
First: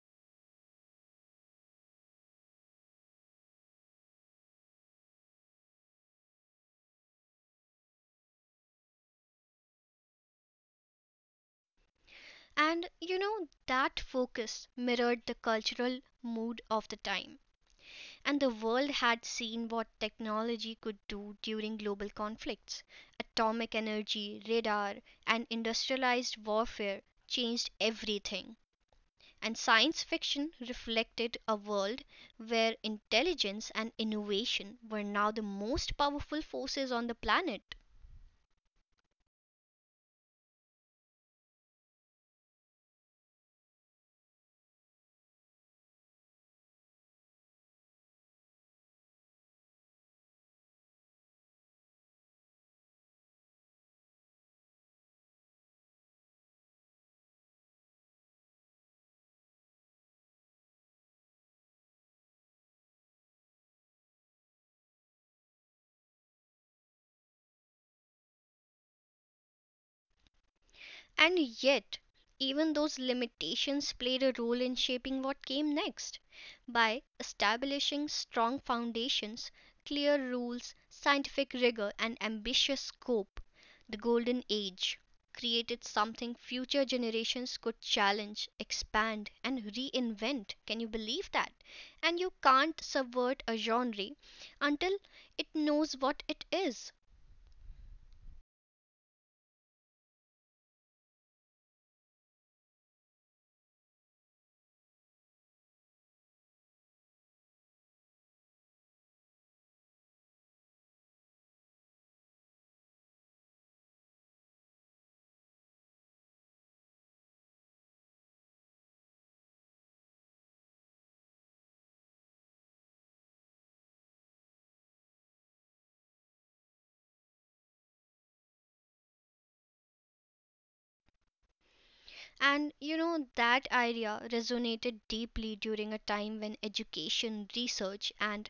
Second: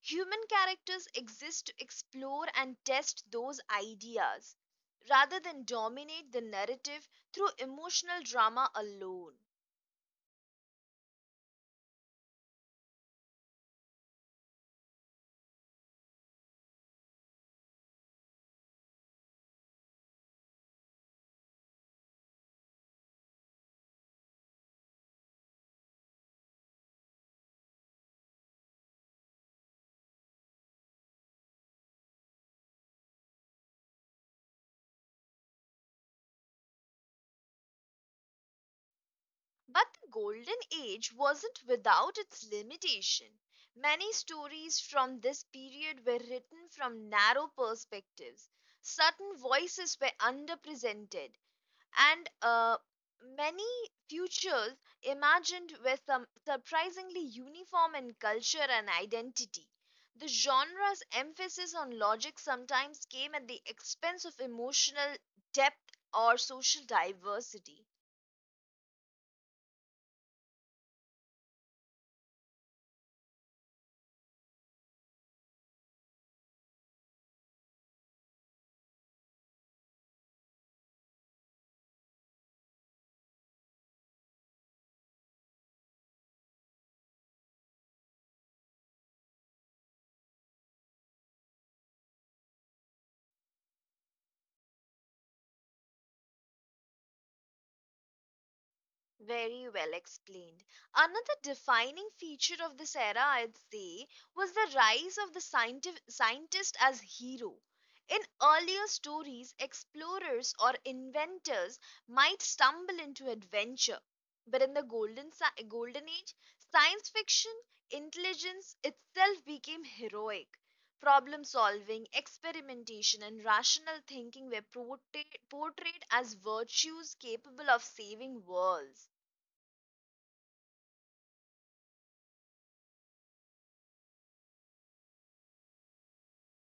Human characters exist to explore and test those ideas rather than dominate the narrative through emotional drama alone.
And you know, that focus mirrored the cultural mood of the time. And the world had seen what technology could do during global conflicts. Atomic energy, radar, and industrialized warfare changed everything. And science fiction reflected a world where intelligence and innovation were now the most powerful forces on the planet.
But the Golden Age wasn't without its limitation. Many stories from this period were written from narrow perspectives. Certain voices were underrepresented, and many futures imagined were some surprisingly uniform in culture and identity. The genre's emphasis on logic sometimes came at the expense of emotional depth or social diversity.
And yet, even those limitations played a role in shaping what came next. By establishing strong foundations, clear rules, scientific rigor, and ambitious scope, the Golden Age created something future generations could challenge, expand, and reinvent. Can you believe that? And you can't subvert a genre until it knows what it is.
Very well explained. Another defining feature of this era, I'd say, was the rise of the scientist as hero. In earlier stories, explorers or inventors might stumble into adventure. But in the golden age, science fiction, intelligence itself became heroic. Problem solving, experimentation, and rational thinking were portrayed as virtues capable of saving worlds.
And you know, that idea resonated deeply during a time when education, research, and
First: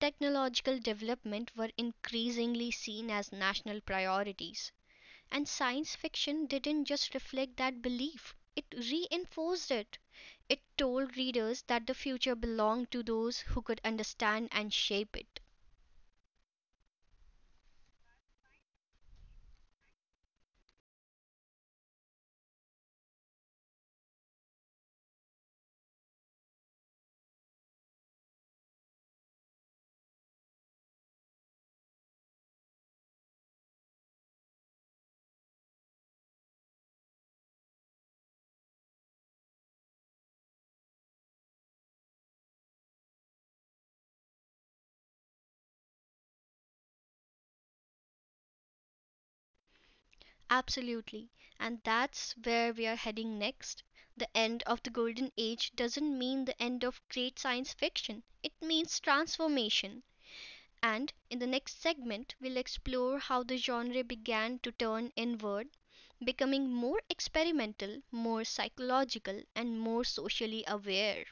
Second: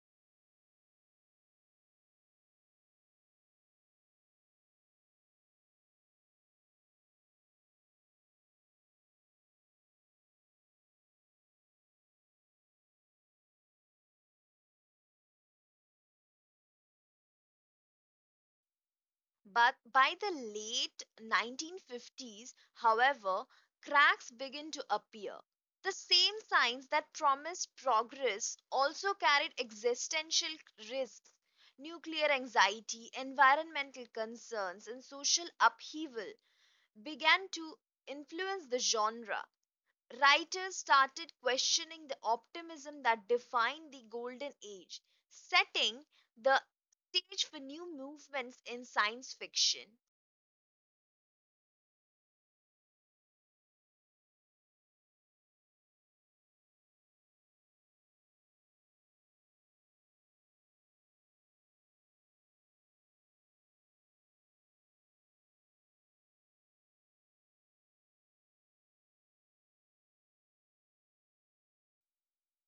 technological development were increasingly seen as national priorities. And science fiction didn't just reflect that belief, it reinforced it. It told readers that the future belonged to those who could understand and shape it.
But by the late 1950s, however, cracks begin to appear. The same signs that promised progress also carried existential risks, nuclear anxiety, environmental concerns, and social upheaval, began to influence the genre. Writers started questioning the optimism that defined the Golden Age, setting the stage for new movements in science fiction.
Absolutely. And that's where we're heading next. The end of the Golden Age doesn't mean the end of great science fiction, it means transformation. And in the next segment, we'll explore how the genre began to turn inward, becoming more experimental, more psychological, and more socially aware.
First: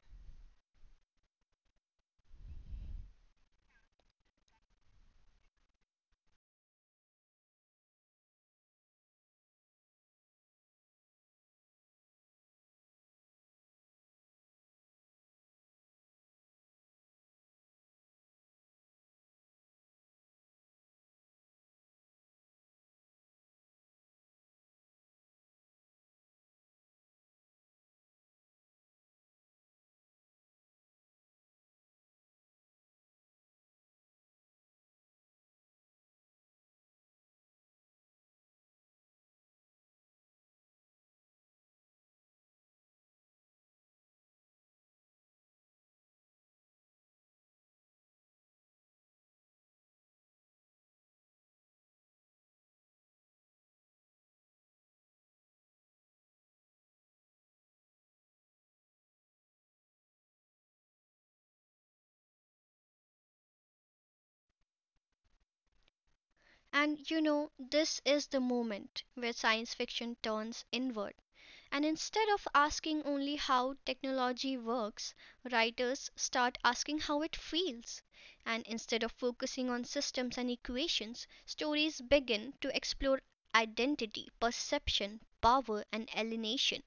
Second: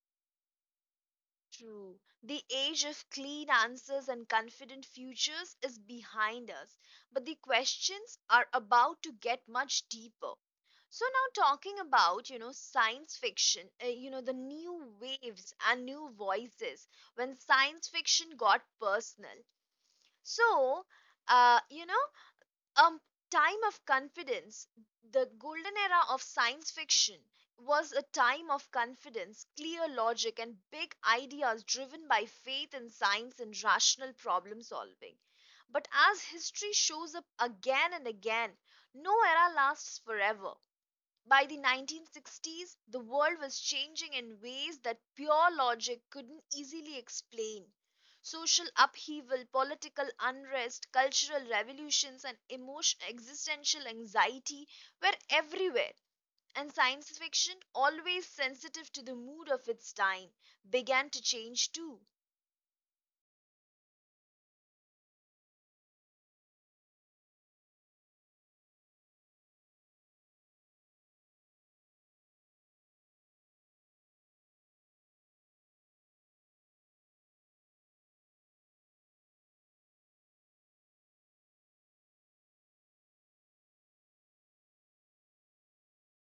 True. The age of clean answers and confident futures is behind us, but the questions are about to get much deeper. So now talking about, science fiction, the new waves and new voices when science fiction got personal. So, you know, a time of confidence The golden era of science fiction was a time of confidence, clear logic, and big ideas, driven by faith in science and rational problem solving. But as history shows up again and again, no era lasts forever. By the 1960s, the world was changing in ways that pure logic couldn't easily explain. Social upheaval, political unrest, cultural revolutions, and emotion, existential anxiety were everywhere. And science fiction, always sensitive to the mood of its time, began to change too.
And, you know, this is the moment where science fiction turns inward, and instead of asking only how technology works, writers start asking how it feels. And instead of focusing on systems and equations, stories begin to explore identity, perception, power, and alienation.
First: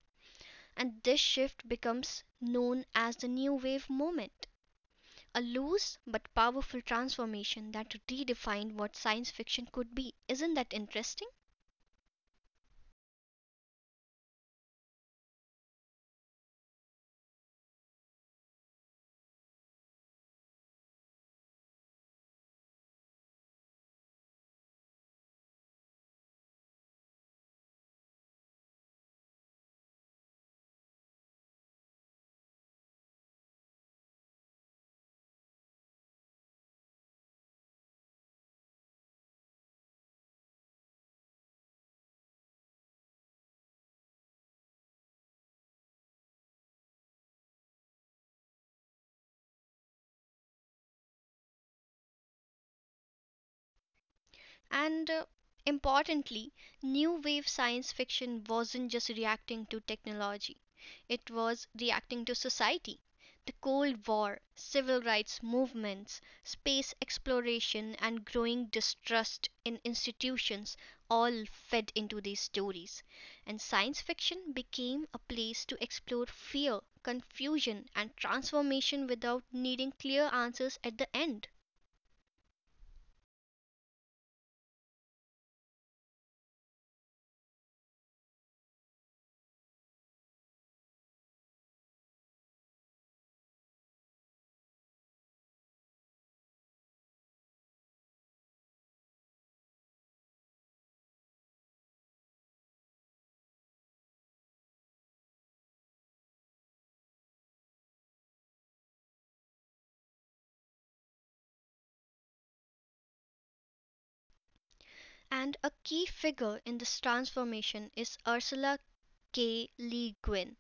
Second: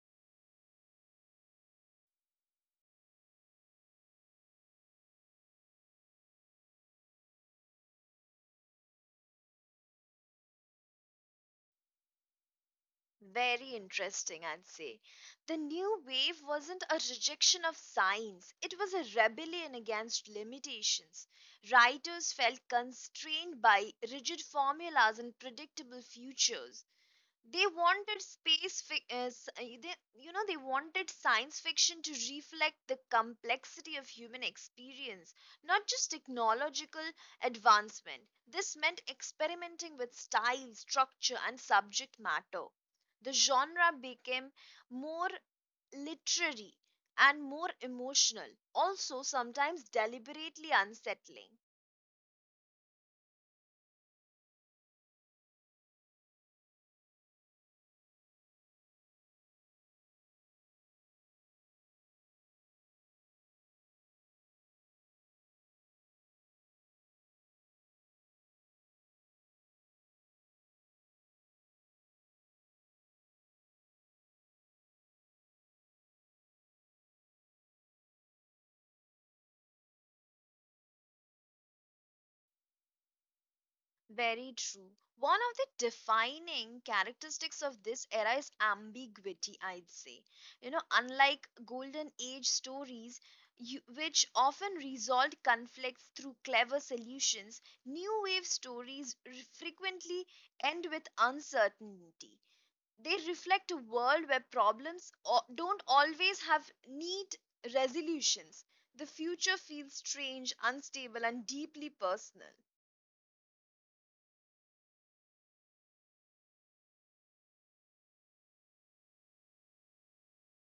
And this shift becomes known as the New Wave moment a loose but powerful transformation that redefined what science fiction could be. Isn't that interesting?
Very interesting, I'd say. The new wave wasn't a rejection of science, it was a rebellion against limitations. Writers felt constrained by rigid formulas and predictable futures. They wanted space fi- s- they, you know they wanted science fiction to reflect the complexity of human experience, not just technological advancement. This meant experimenting with style, structure, and subject matter. The genre became more literary and more emotional, also sometimes deliberately unsettling.
And importantly, new wave science fiction wasn't just reacting to technology, it was reacting to society. The Cold War, civil rights movements, space exploration, and growing distrust in institutions all fed into these stories. And science fiction became a place to explore fear, confusion, and transformation without needing clear answers at the end.
Very true. One of the defining characteristics of this era is ambiguity, I'd say. You know, unlike golden age stories, which often resolved conflicts through clever solutions, new wave stories frequently end with uncertainty. They reflect a world where problems don't always have neat resolutions. The future feels strange, unstable, and deeply personal.
And a key figure in this transformation is Ursula K. Le Guin.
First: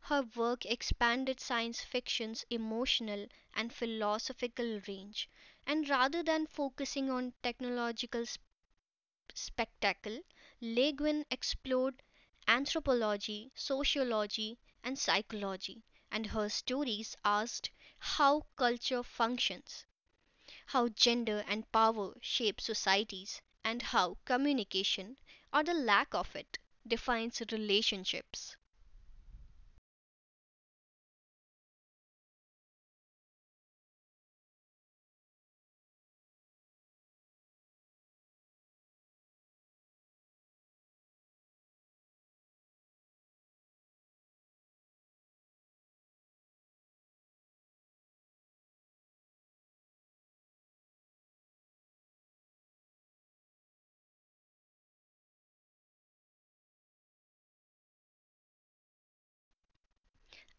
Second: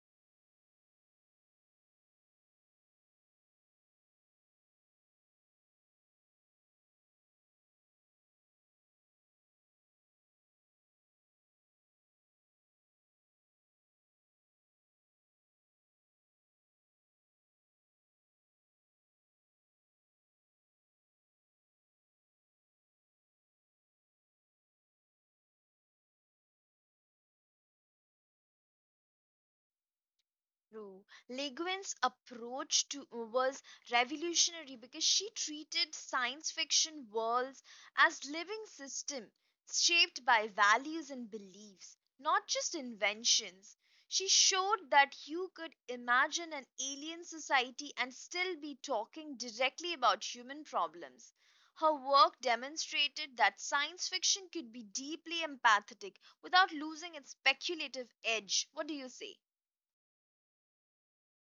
Her work expanded science fiction's emotional and philosophical range, and rather than focusing on technological spectacle, Le Guin explored anthropology, sociology, and psychology, and her stories asked how culture functions how gender and power shape societies, and how communication, or the lack of it, defines relationships.
True. Le Guin's approach to was revolutionary because she treated science fiction worlds as living system, shaped by values and beliefs, not just inventions. She showed that you could imagine an alien society and still be talking directly about human problems. Her work demonstrated that science fiction could be deeply empathetic without losing its speculative edge. What do you say?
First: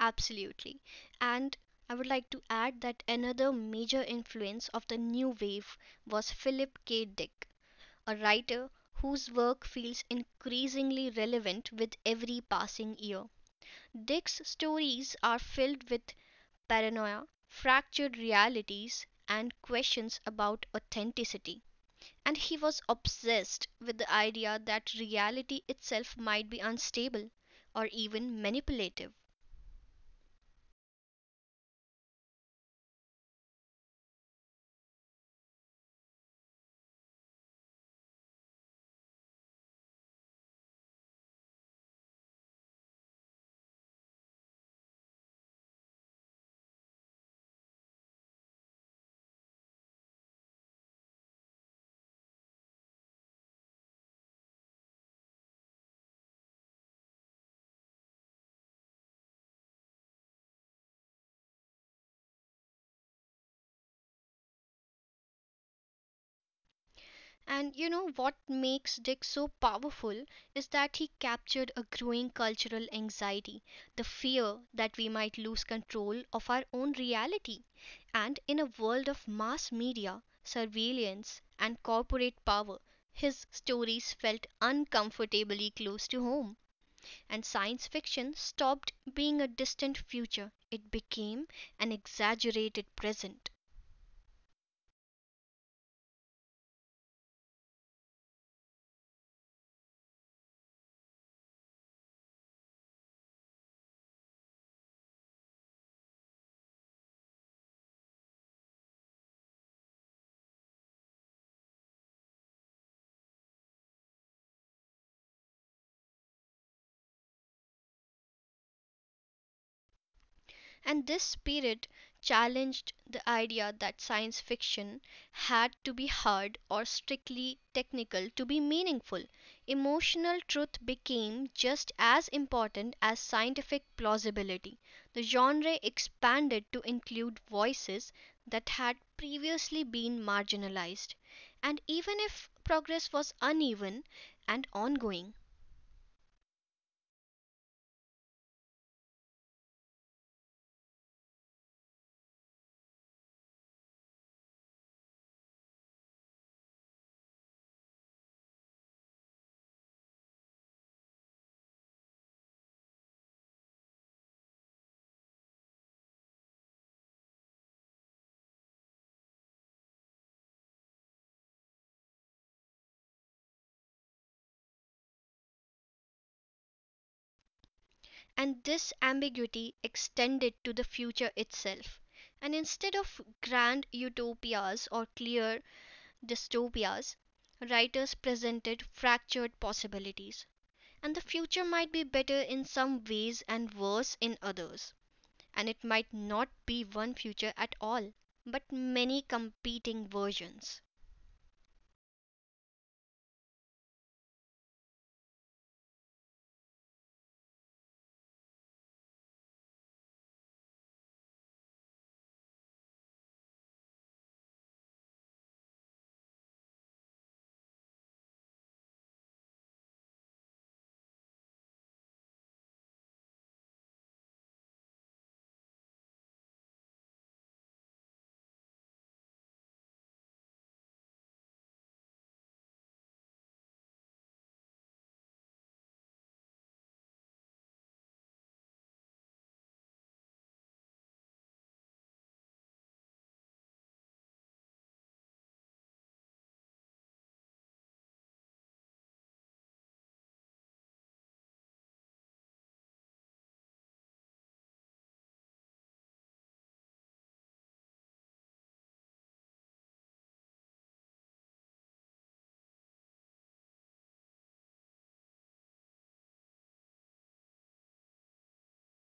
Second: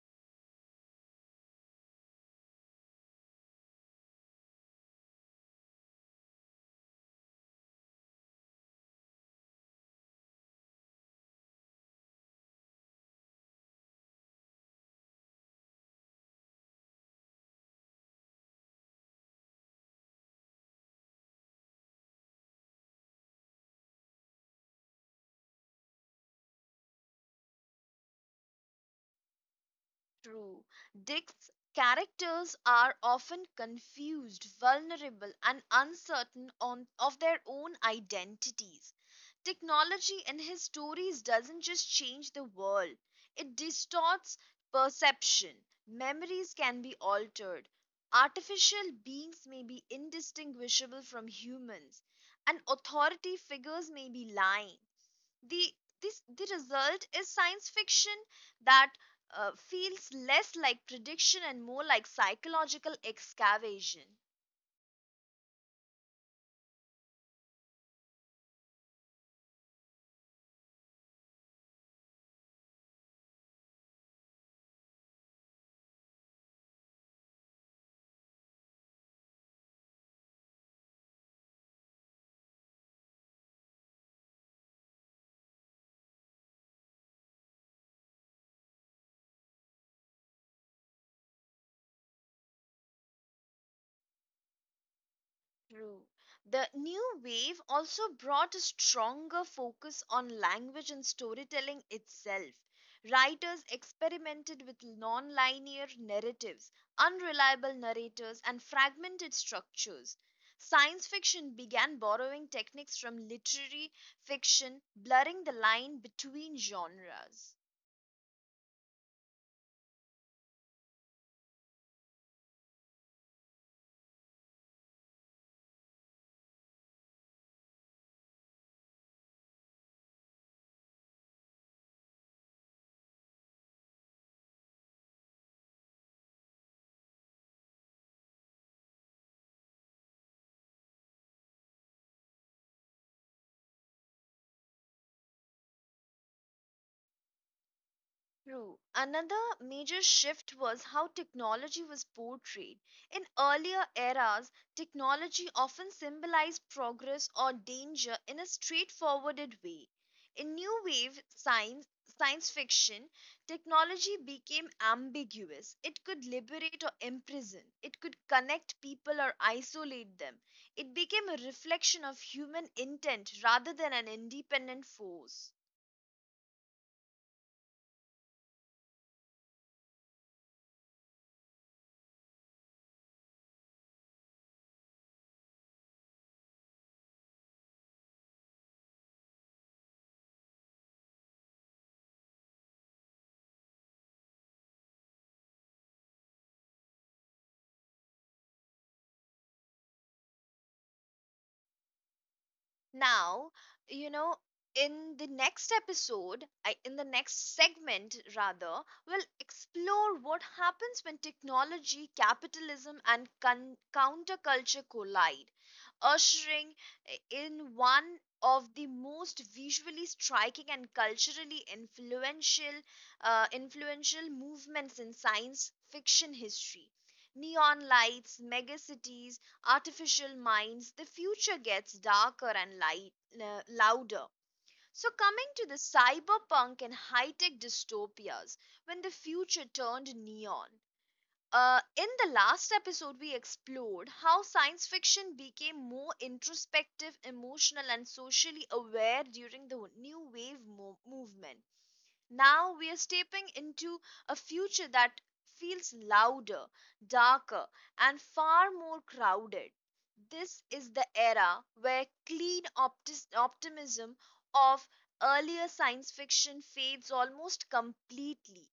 Absolutely. And I would like to add that another major influence of the new wave was Philip K. Dick, a writer whose work feels increasingly relevant with every passing year. Dick's stories are filled with paranoia, fractured realities, and questions about authenticity. And he was obsessed with the idea that reality itself might be unstable, or even manipulative.
True. Dick's characters are often confused, vulnerable, and uncertain of their own identities. Technology in his stories doesn't just change the world, it distorts perception. Memories can be altered. Artificial beings may be indistinguishable from humans, and authority figures may be lying. the the result is science fiction that feels less like prediction and more like psychological excavation.
And you know what makes Dick so powerful is that he captured a growing cultural anxiety, the fear that we might lose control of our own reality. And in a world of mass media, surveillance, and corporate power, his stories felt uncomfortably close to home. And science fiction stopped being a distant future. It became an exaggerated present.
True. The new wave also brought a stronger focus on language and storytelling itself. Writers experimented with non-linear narratives, unreliable narrators, and fragmented structures. Science fiction began borrowing techniques from literary fiction, blurring the line between genres.
And this spirit challenged the idea that science fiction had to be hard or strictly technical to be meaningful. Emotional truth became just as important as scientific plausibility. The genre expanded to include voices that had previously been marginalized. And even if progress was uneven and ongoing,
True. Another major shift was how technology was portrayed. In earlier eras, technology often symbolized progress or danger in a straightforwarded way. In science fiction, technology became ambiguous. It could liberate or imprison, it could connect people or isolate them. It became a reflection of human intent rather than an independent force.
and this ambiguity extended to the future itself, and instead of grand utopias or clear dystopias, writers presented fractured possibilities. And the future might be better in some ways and worse in others, and it might not be one future at all, but many competing versions.
Now, you know in the next segment rather, we'll explore what happens when technology, capitalism, and counterculture collide, ushering in one of the most visually striking and culturally influential movements in science fiction history. Neon lights, megacities, artificial minds, the future gets darker and louder. So, coming to the cyberpunk and high tech dystopias, when the future turned neon. In the last episode, we explored how science fiction became more introspective, emotional, and socially aware during the New Wave movement. Now we are stepping into a future that feels louder, darker, and far more crowded. This is the era where clean optimism of earlier science fiction fades almost completely,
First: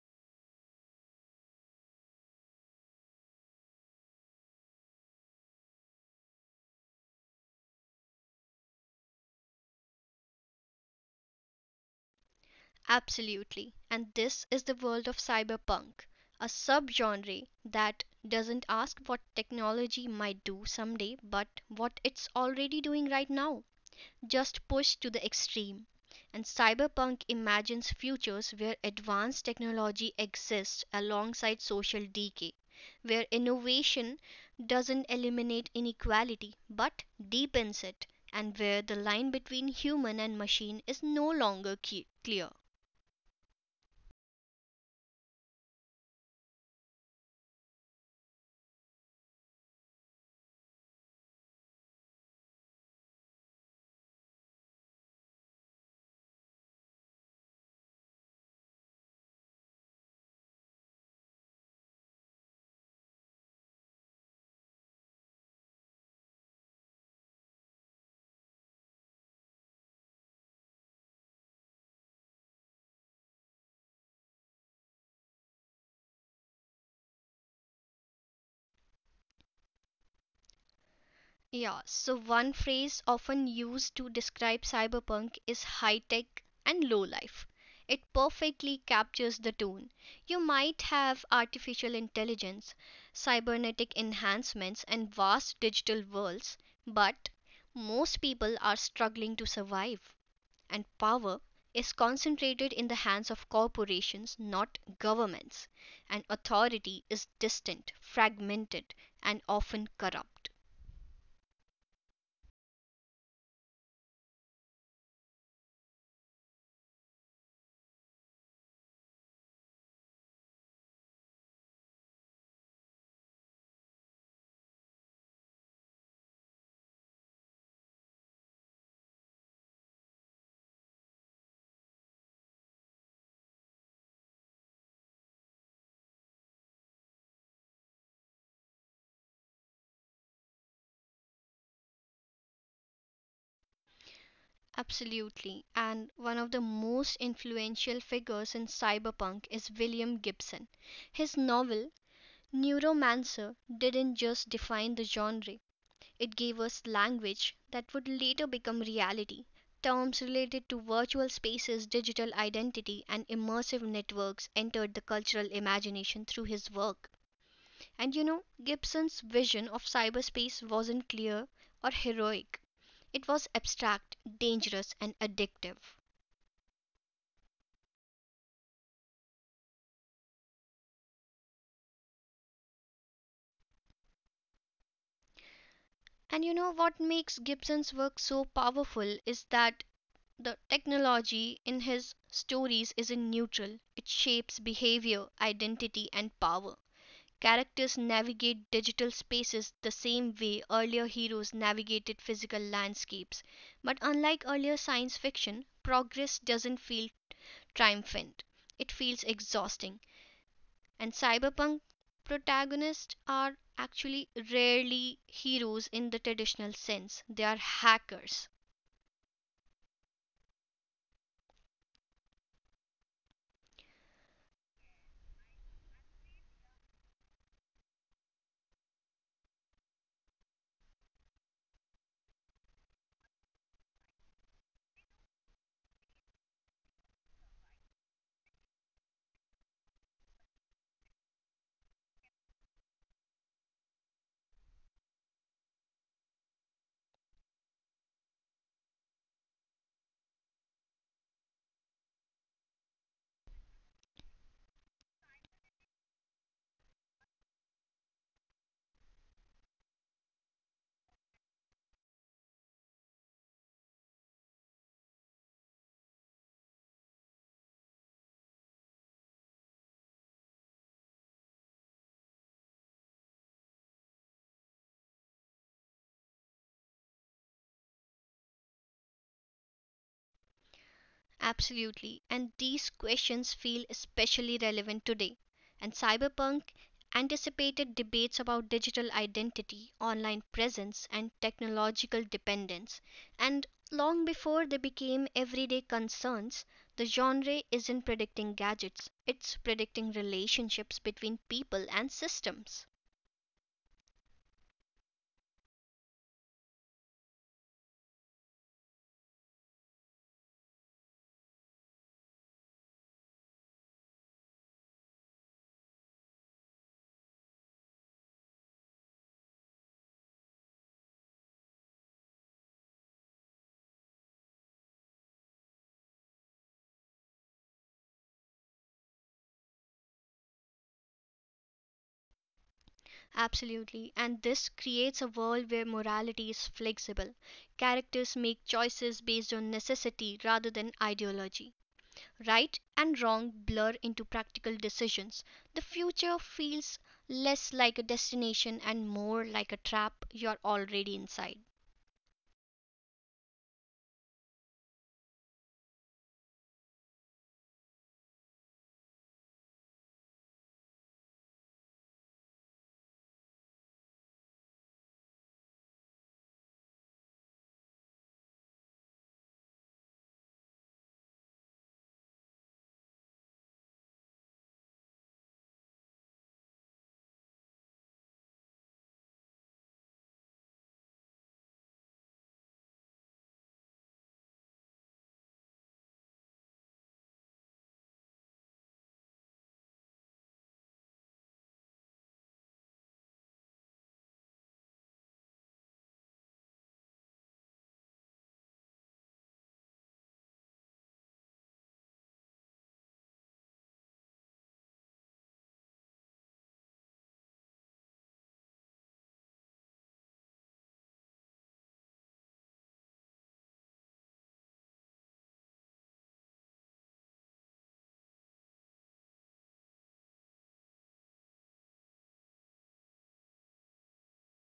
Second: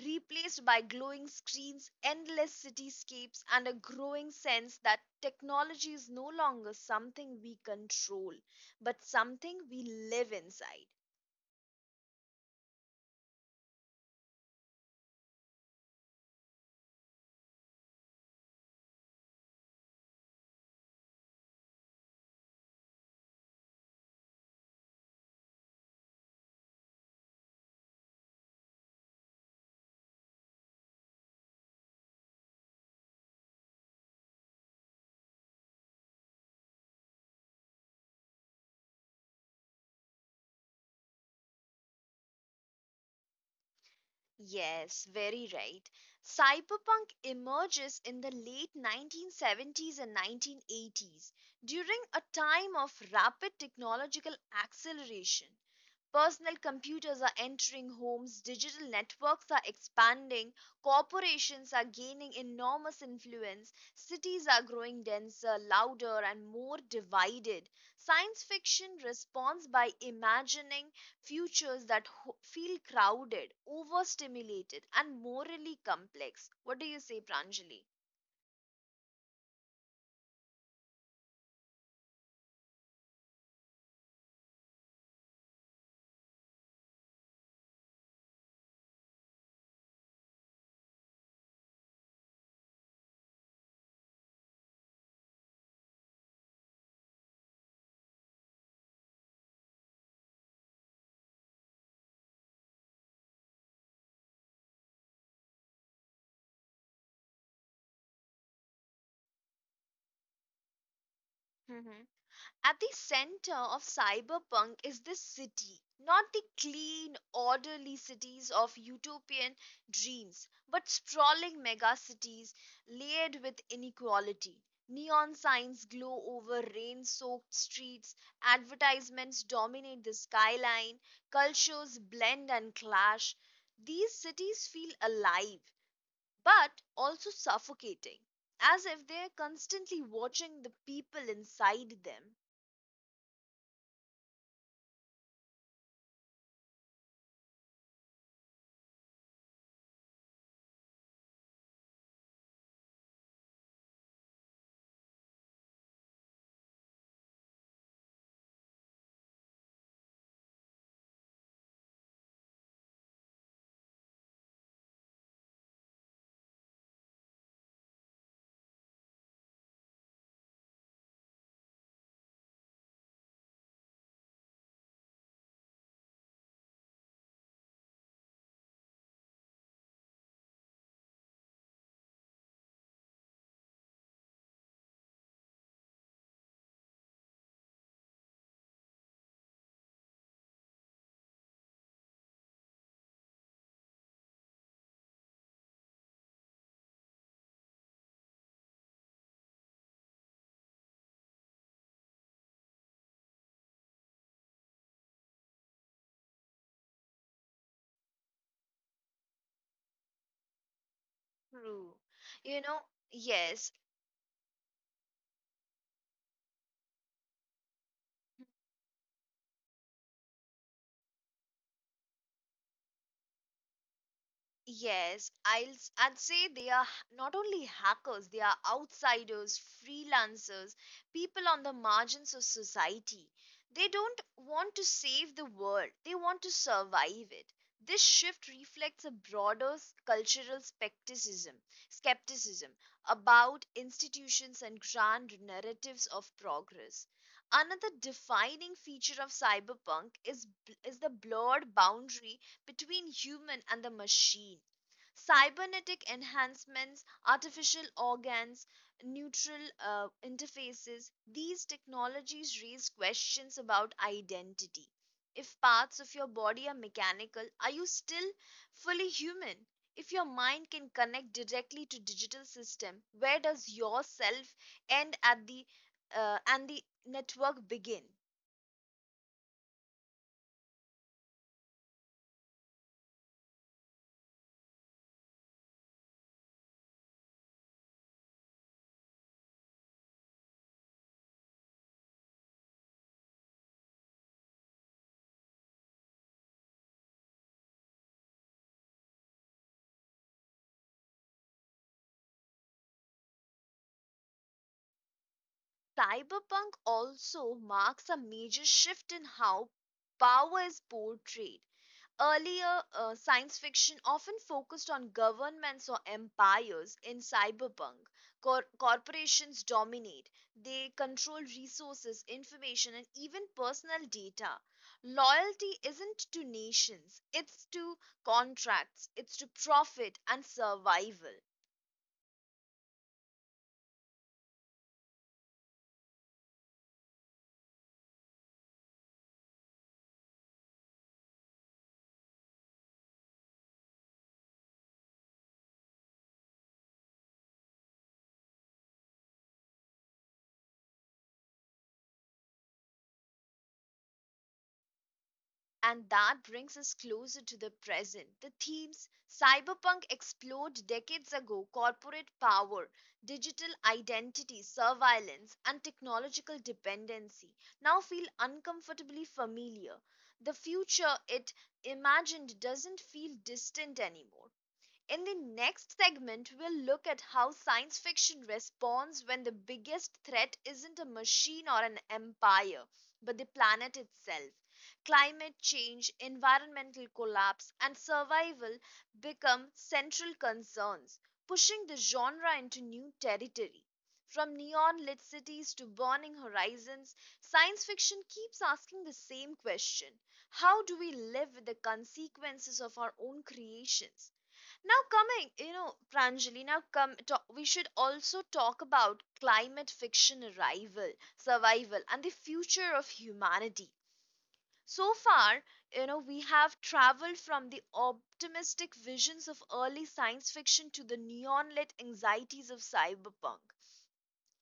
replaced by glowing screens, endless cityscapes, and a growing sense that technology is no longer something we control, but something we live inside.
Absolutely. And this is the world of cyberpunk, a subgenre that doesn't ask what technology might do someday, but what it's already doing right now, just pushed to the extreme. And cyberpunk imagines futures where advanced technology exists alongside social decay, where innovation doesn't eliminate inequality but deepens it, and where the line between human and machine is no longer clear.
Yes, very right. Cyberpunk emerges in the late 1970s and 1980s during a time of rapid technological acceleration. Personal computers are entering homes, digital networks are expanding, corporations are gaining enormous influence, cities are growing denser, louder, and more divided. Science fiction responds by imagining futures that feel crowded, overstimulated, and morally complex. What do you say, Pranjali?
Yeah, so one phrase often used to describe cyberpunk is high tech and low life. It perfectly captures the tone. You might have artificial intelligence, cybernetic enhancements, and vast digital worlds, but most people are struggling to survive, and power is concentrated in the hands of corporations, not governments, and authority is distant, fragmented, and often corrupt.
At the center of cyberpunk is the city, not the clean, orderly cities of utopian dreams, but sprawling megacities layered with inequality. Neon signs glow over rain soaked streets, advertisements dominate the skyline, cultures blend and clash. These cities feel alive, but also suffocating, as if they're constantly watching the people inside them.
Absolutely. And one of the most influential figures in cyberpunk is William Gibson. His novel, Neuromancer, didn't just define the genre, it gave us language that would later become reality. Terms related to virtual spaces, digital identity, and immersive networks entered the cultural imagination through his work. And you know, Gibson's vision of cyberspace wasn't clear or heroic. It was abstract, dangerous, and addictive. And you know what makes Gibson's work so powerful is that the technology in his stories isn't neutral. It shapes behavior, identity, and power. Characters navigate digital spaces the same way earlier heroes navigated physical landscapes. But unlike earlier science fiction, progress doesn't feel triumphant. It feels exhausting. And
True.
cyberpunk
You know,
protagonists
yes,
are actually rarely heroes in the traditional sense. They are hackers.
Yes, I'd say they are not only hackers, they are outsiders, freelancers, people on the margins of society. They don't want to save the world, they want to survive it. This shift reflects a broader cultural skepticism, skepticism about institutions and grand narratives of progress. Another defining feature of cyberpunk is the blurred boundary between human and the machine. Cybernetic enhancements, artificial organs, neutral interfaces, these technologies raise questions about identity. If parts of your body are mechanical, are you still fully human? If your mind can connect directly to digital system, where does yourself end at the network begin?
Absolutely. And these questions feel especially relevant today. And cyberpunk anticipated debates about digital identity, online presence, and technological dependence. And long before they became everyday concerns, the genre isn't predicting gadgets, it's predicting relationships between people and systems.
Cyberpunk also marks a major shift in how power is portrayed. Earlier, science fiction often focused on governments or empires. In cyberpunk, corporations dominate, they control resources, information, and even personal data. Loyalty isn't to nations, it's to contracts, it's to profit and survival.
Absolutely. And this creates a world where morality is flexible. Characters make choices based on necessity rather than ideology. Right and wrong blur into practical decisions. The future feels less like a destination and more like a trap you're already inside.
And that brings us closer to the present. The themes cyberpunk explored decades ago: corporate power, digital identity, surveillance, and technological dependency now feel uncomfortably familiar. The future it imagined doesn't feel distant anymore. In the next segment, we'll look at how science fiction responds when the biggest threat isn't a machine or an empire, but the planet itself. Climate change, environmental collapse, and survival become central concerns, pushing the genre into new territory. From neon lit cities to burning horizons, science fiction keeps asking the same question: how do we live with the consequences of our own creations? Now coming, Pranjali, now come talk, we should also talk about climate fiction arrival, survival and the future of humanity. So far, we have traveled from the optimistic visions of early science fiction to the neon-lit anxieties of cyberpunk.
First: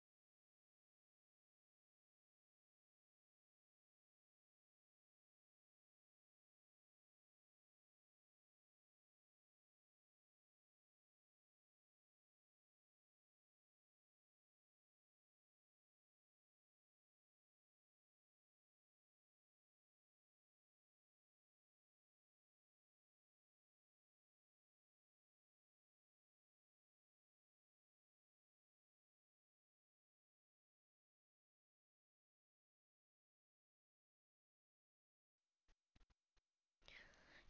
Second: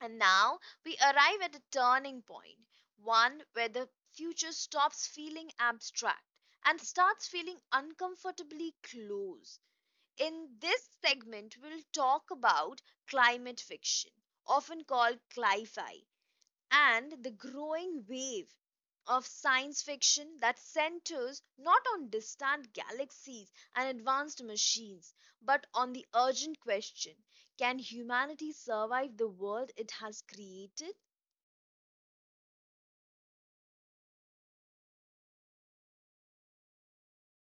And now we arrive at a turning point, one where the future stops feeling abstract and starts feeling uncomfortably close. In this segment, we'll talk about climate fiction, often called cli-fi, and the growing wave of science fiction that centers not on distant galaxies and advanced machines, but on the urgent question: can humanity survive the world it has created?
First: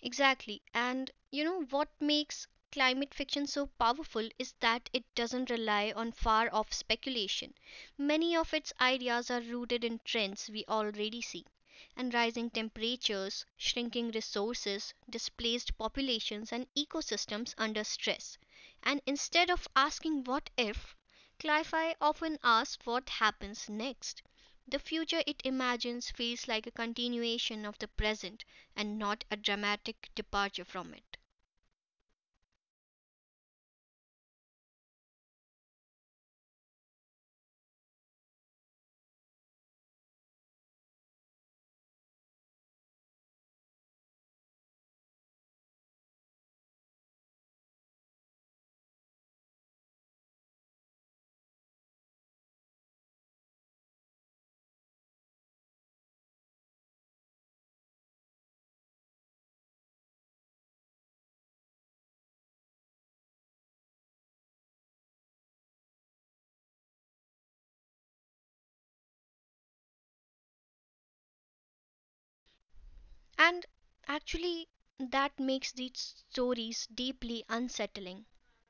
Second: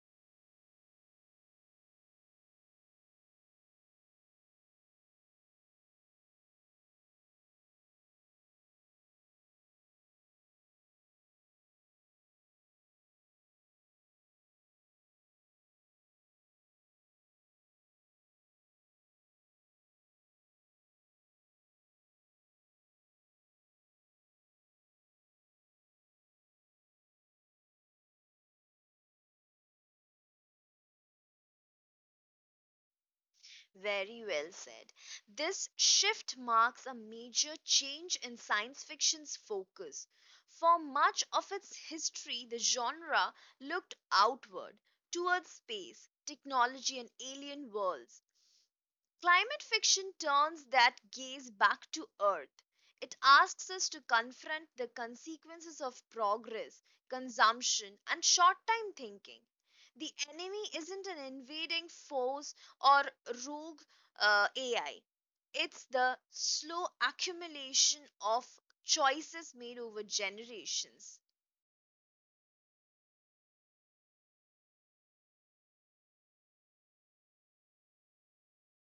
Exactly. And you know what makes climate fiction so powerful is that it doesn't rely on far off speculation. Many of its ideas are rooted in trends we already see. And rising temperatures, shrinking resources, displaced populations, and ecosystems under stress. And instead of asking what if, Cli-Fi often asks what happens next. The future it imagines feels like a continuation of the present and not a dramatic departure from it.
Very well said. This shift marks a major change in science fiction's focus. For much of its history, the genre looked outward towards space, technology, and alien worlds. Climate fiction turns that gaze back to Earth. It asks us to confront the consequences of progress, consumption, and short time thinking. The enemy isn't an invading force or rogue AI, it's the slow accumulation of choices made over generations.
And actually, that makes these stories deeply unsettling.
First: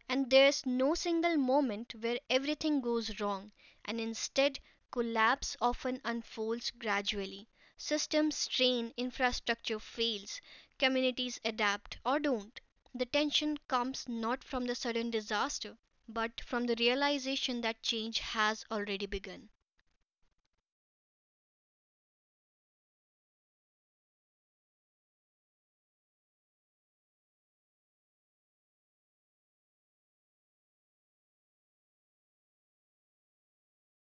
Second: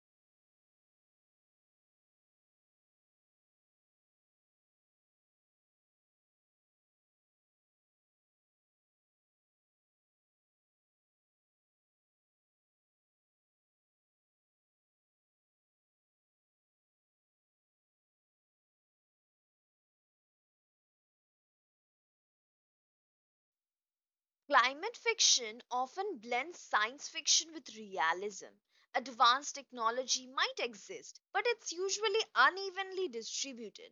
And there's no single moment where everything goes wrong, and instead, collapse often unfolds gradually. Systems strain, infrastructure fails, communities adapt or don't. The tension comes not from the sudden disaster, but from the realization that change has already begun.
Climate fiction often blends science fiction with realism. Advanced technology might exist, but it's usually unevenly distributed.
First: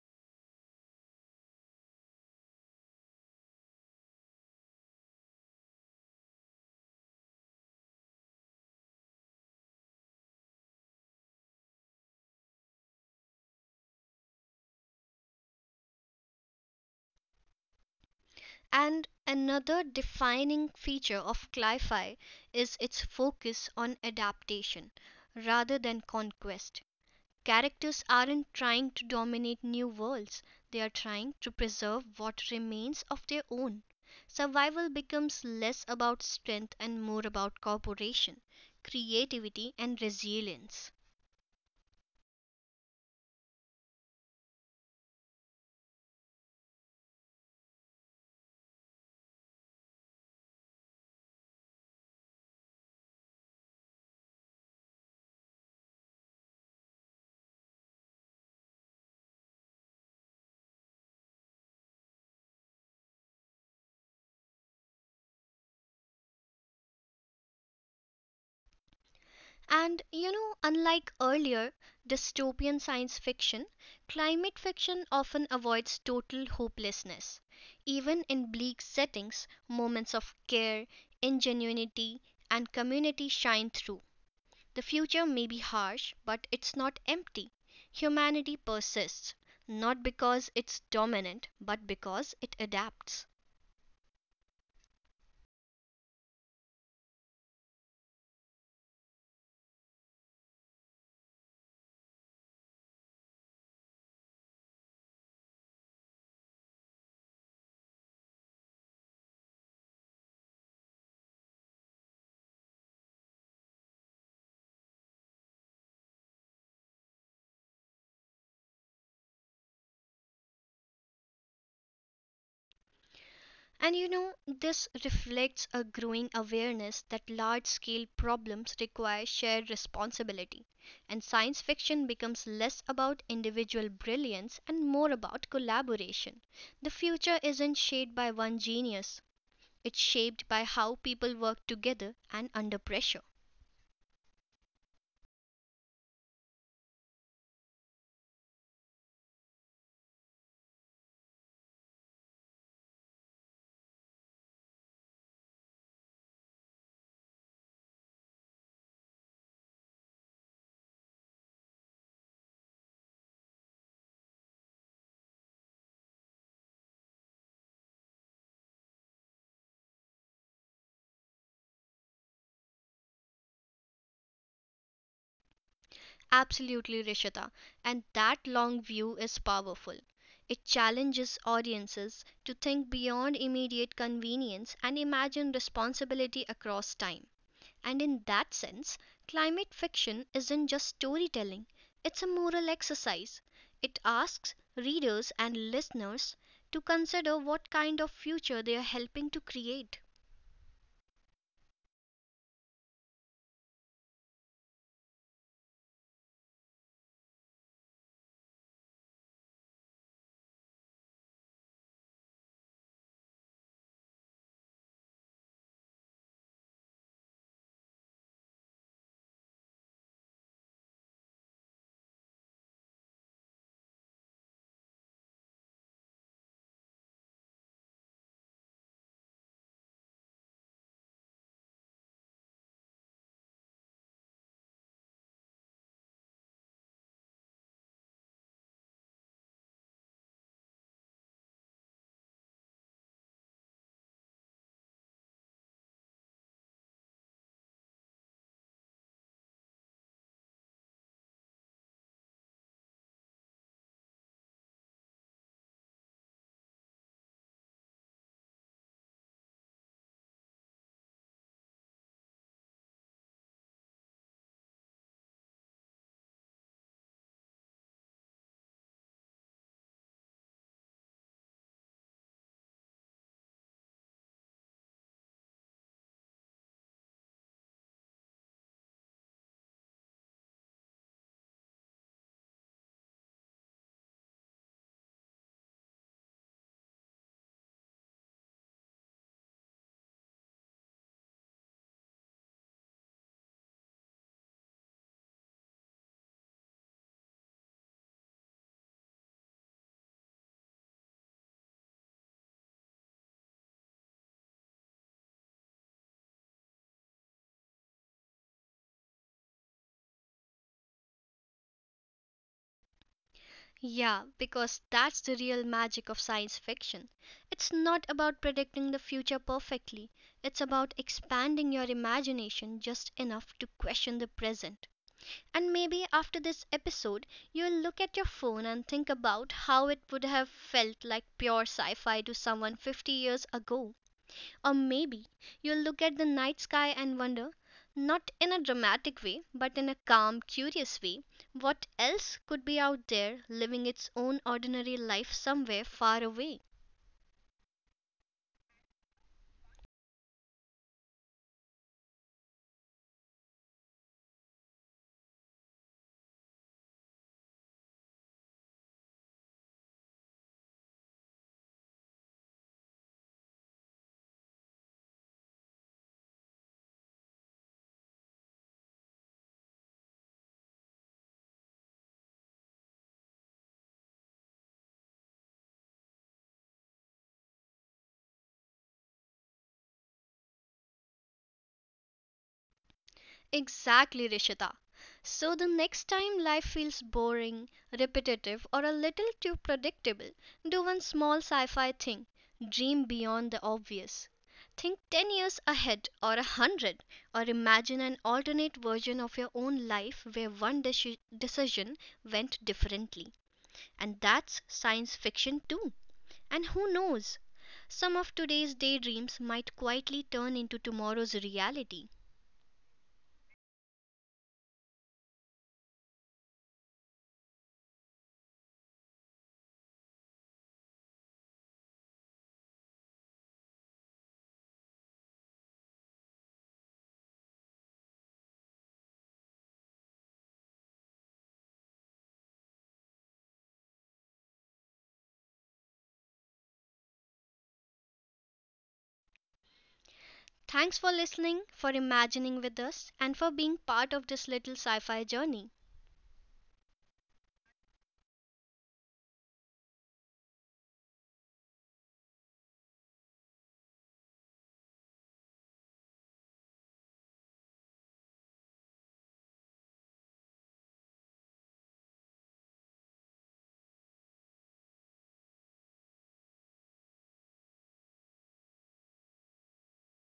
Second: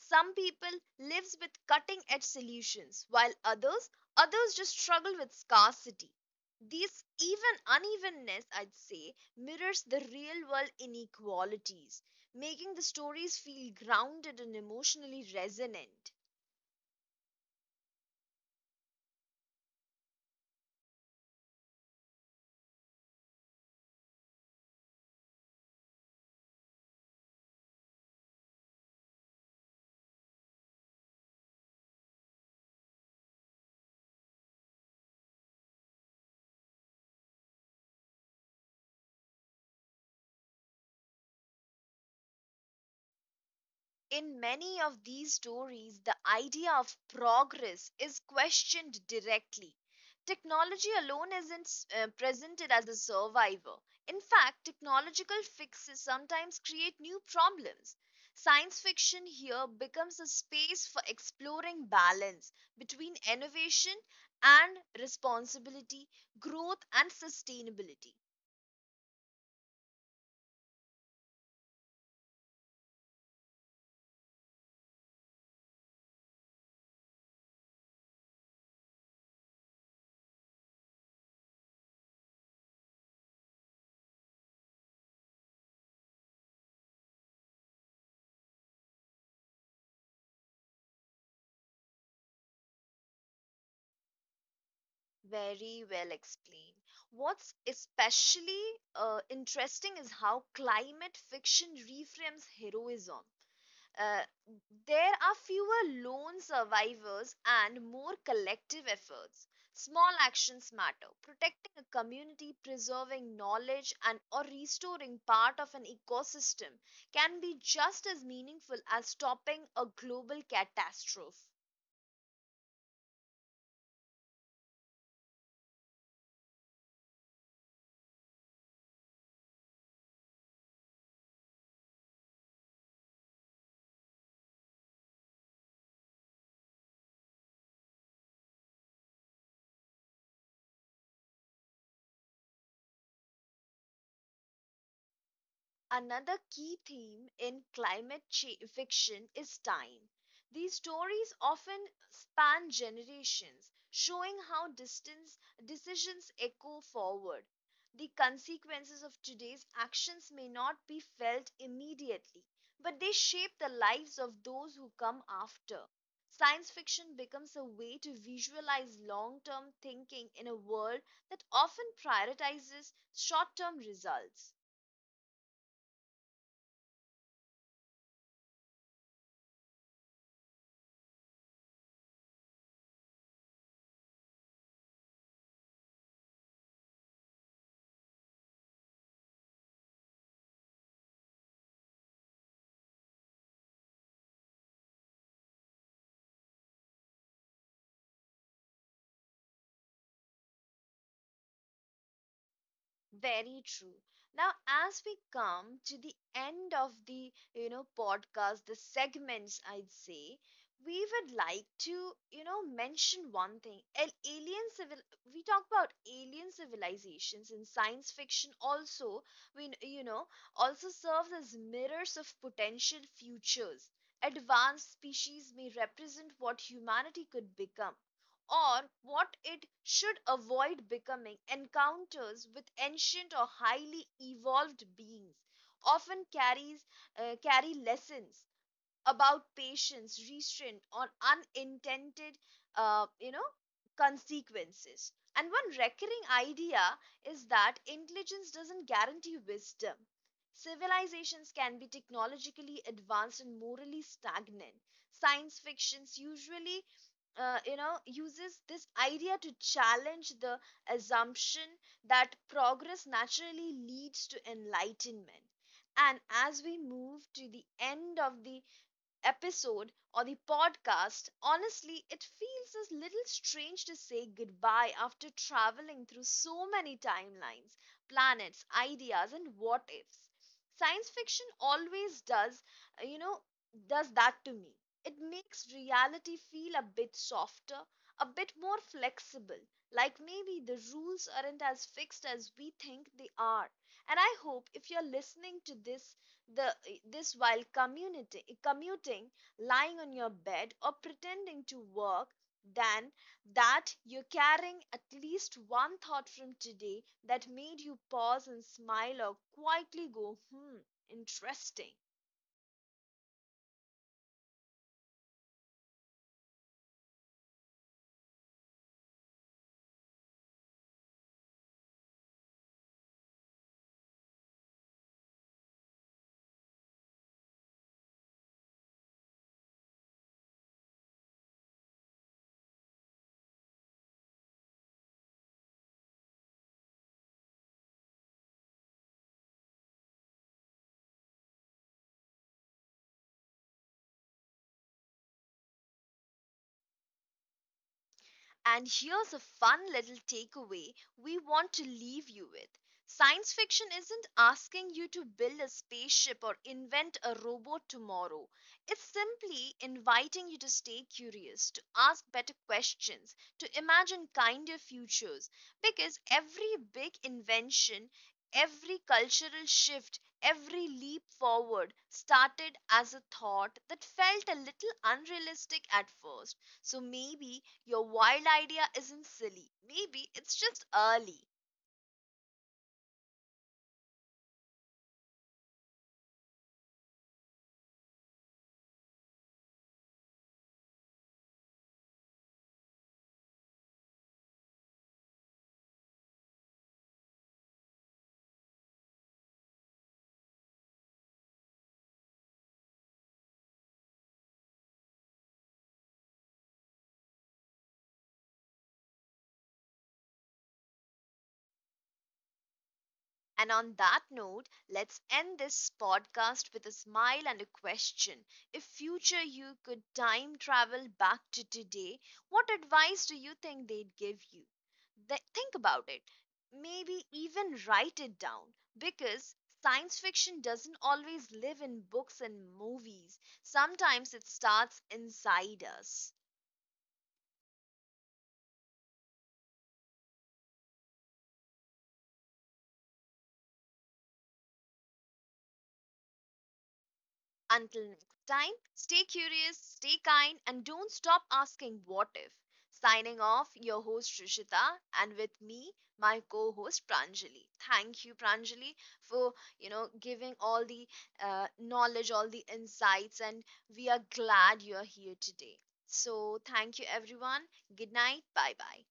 Some people live with cutting edge solutions, while others just struggle with scarcity. This even unevenness, I'd say, mirrors the real world inequalities, making the stories feel grounded and emotionally resonant.
And another defining feature of sci-fi is its focus on adaptation rather than conquest. Characters aren't trying to dominate new worlds, they are trying to preserve what remains of their own. Survival becomes less about strength and more about cooperation, creativity, and resilience.
In many of these stories, the idea of progress is questioned directly. Technology alone isn't presented as a survivor. In fact, technological fixes sometimes create new problems. Science fiction here becomes a space for exploring balance between innovation and responsibility, growth and sustainability.
And you know, unlike earlier dystopian science fiction, climate fiction often avoids total hopelessness. Even in bleak settings, moments of care, ingenuity, and community shine through. The future may be harsh, but it's not empty. Humanity persists, not because it's dominant, but because it adapts.
Very well explained. What's especially interesting is how climate fiction reframes heroism. Uh, there are fewer lone survivors and more collective efforts. Small actions matter. Protecting a community, preserving knowledge, and or restoring part of an ecosystem can be just as meaningful as stopping a global catastrophe.
And you know, this reflects a growing awareness that large scale problems require shared responsibility, and science fiction becomes less about individual brilliance and more about collaboration. The future isn't shaped by one genius, it's shaped by how people work together and under pressure.
Another key theme in fiction is time. These stories often span generations, showing how distance decisions echo forward. The consequences of today's actions may not be felt immediately, but they shape the lives of those who come after. Science fiction becomes a way to visualize long term thinking in a world that often prioritizes short term results.
Absolutely, Rishita. And that long view is powerful. It challenges audiences to think beyond immediate convenience and imagine responsibility across time. And in that sense, climate fiction isn't just storytelling, it's a moral exercise. It asks readers and listeners to consider what kind of future they are helping to create.
Very true. Now, as we come to the end of the, podcast, the segments, I'd say, we would like to, mention one thing. Alien civil, we talk about alien civilizations in science fiction also, we, you know, also serves as mirrors of potential futures. Advanced species may represent what humanity could become, or what it should avoid becoming. Encounters with ancient or highly evolved beings often carries carry lessons about patience, restraint, or unintended, uh, you know, consequences. And one recurring idea is that intelligence doesn't guarantee wisdom. Civilizations can be technologically advanced and morally stagnant. Science fictions usually, uses this idea to challenge the assumption that progress naturally leads to enlightenment. And as we move to the end of the episode or the podcast, honestly, it feels a little strange to say goodbye after traveling through so many timelines, planets, ideas, and what ifs. Science fiction always uh, you know, does that to me. It makes reality feel a bit softer, a bit more flexible, like maybe the rules aren't as fixed as we think they are. And I hope if you're listening to this the this while commuting, lying on your bed, or pretending to work, than that you're carrying at least one thought from today that made you pause and smile or quietly go, hmm, interesting.
Yeah, because that's the real magic of science fiction. It's not about predicting the future perfectly, it's about expanding your imagination just enough to question the present. And maybe after this episode, you'll look at your phone and think about how it would have felt like pure sci fi to someone 50 years ago. Or maybe you'll look at the night sky and wonder, not in a dramatic way, but in a calm, curious way, what else could be out there living its own ordinary life somewhere far away.
And here's a fun little takeaway we want to leave you with. Science fiction isn't asking you to build a spaceship or invent a robot tomorrow. It's simply inviting you to stay curious, to ask better questions, to imagine kinder futures. Because every big invention, every cultural shift, every leap forward started as a thought that felt a little unrealistic at first, so maybe your wild idea isn't silly. Maybe it's just early.
Exactly, Rishita. So the next time life feels boring, repetitive, or a little too predictable, do one small sci fi thing. Dream beyond the obvious. Think 10 years ahead or 100, or imagine an alternate version of your own life where one decision went differently. And that's science fiction too. And who knows? Some of today's daydreams might quietly turn into tomorrow's reality.
And on that note, let's end this podcast with a smile and a question. If future you could time travel back to today, what advice do you think they'd give you? Think about it. Maybe even write it down, because science fiction doesn't always live in books and movies. Sometimes it starts inside us.
Thanks for listening, for imagining with us, and for being part of this little sci fi journey.
Until next time, stay curious, stay kind, and don't stop asking what if. Signing off, your host Rishita, and with me, my co-host Pranjali. Thank you, Pranjali, for giving all the knowledge, all the insights, and we are glad you are here today. So thank you, everyone. Good night. Bye bye.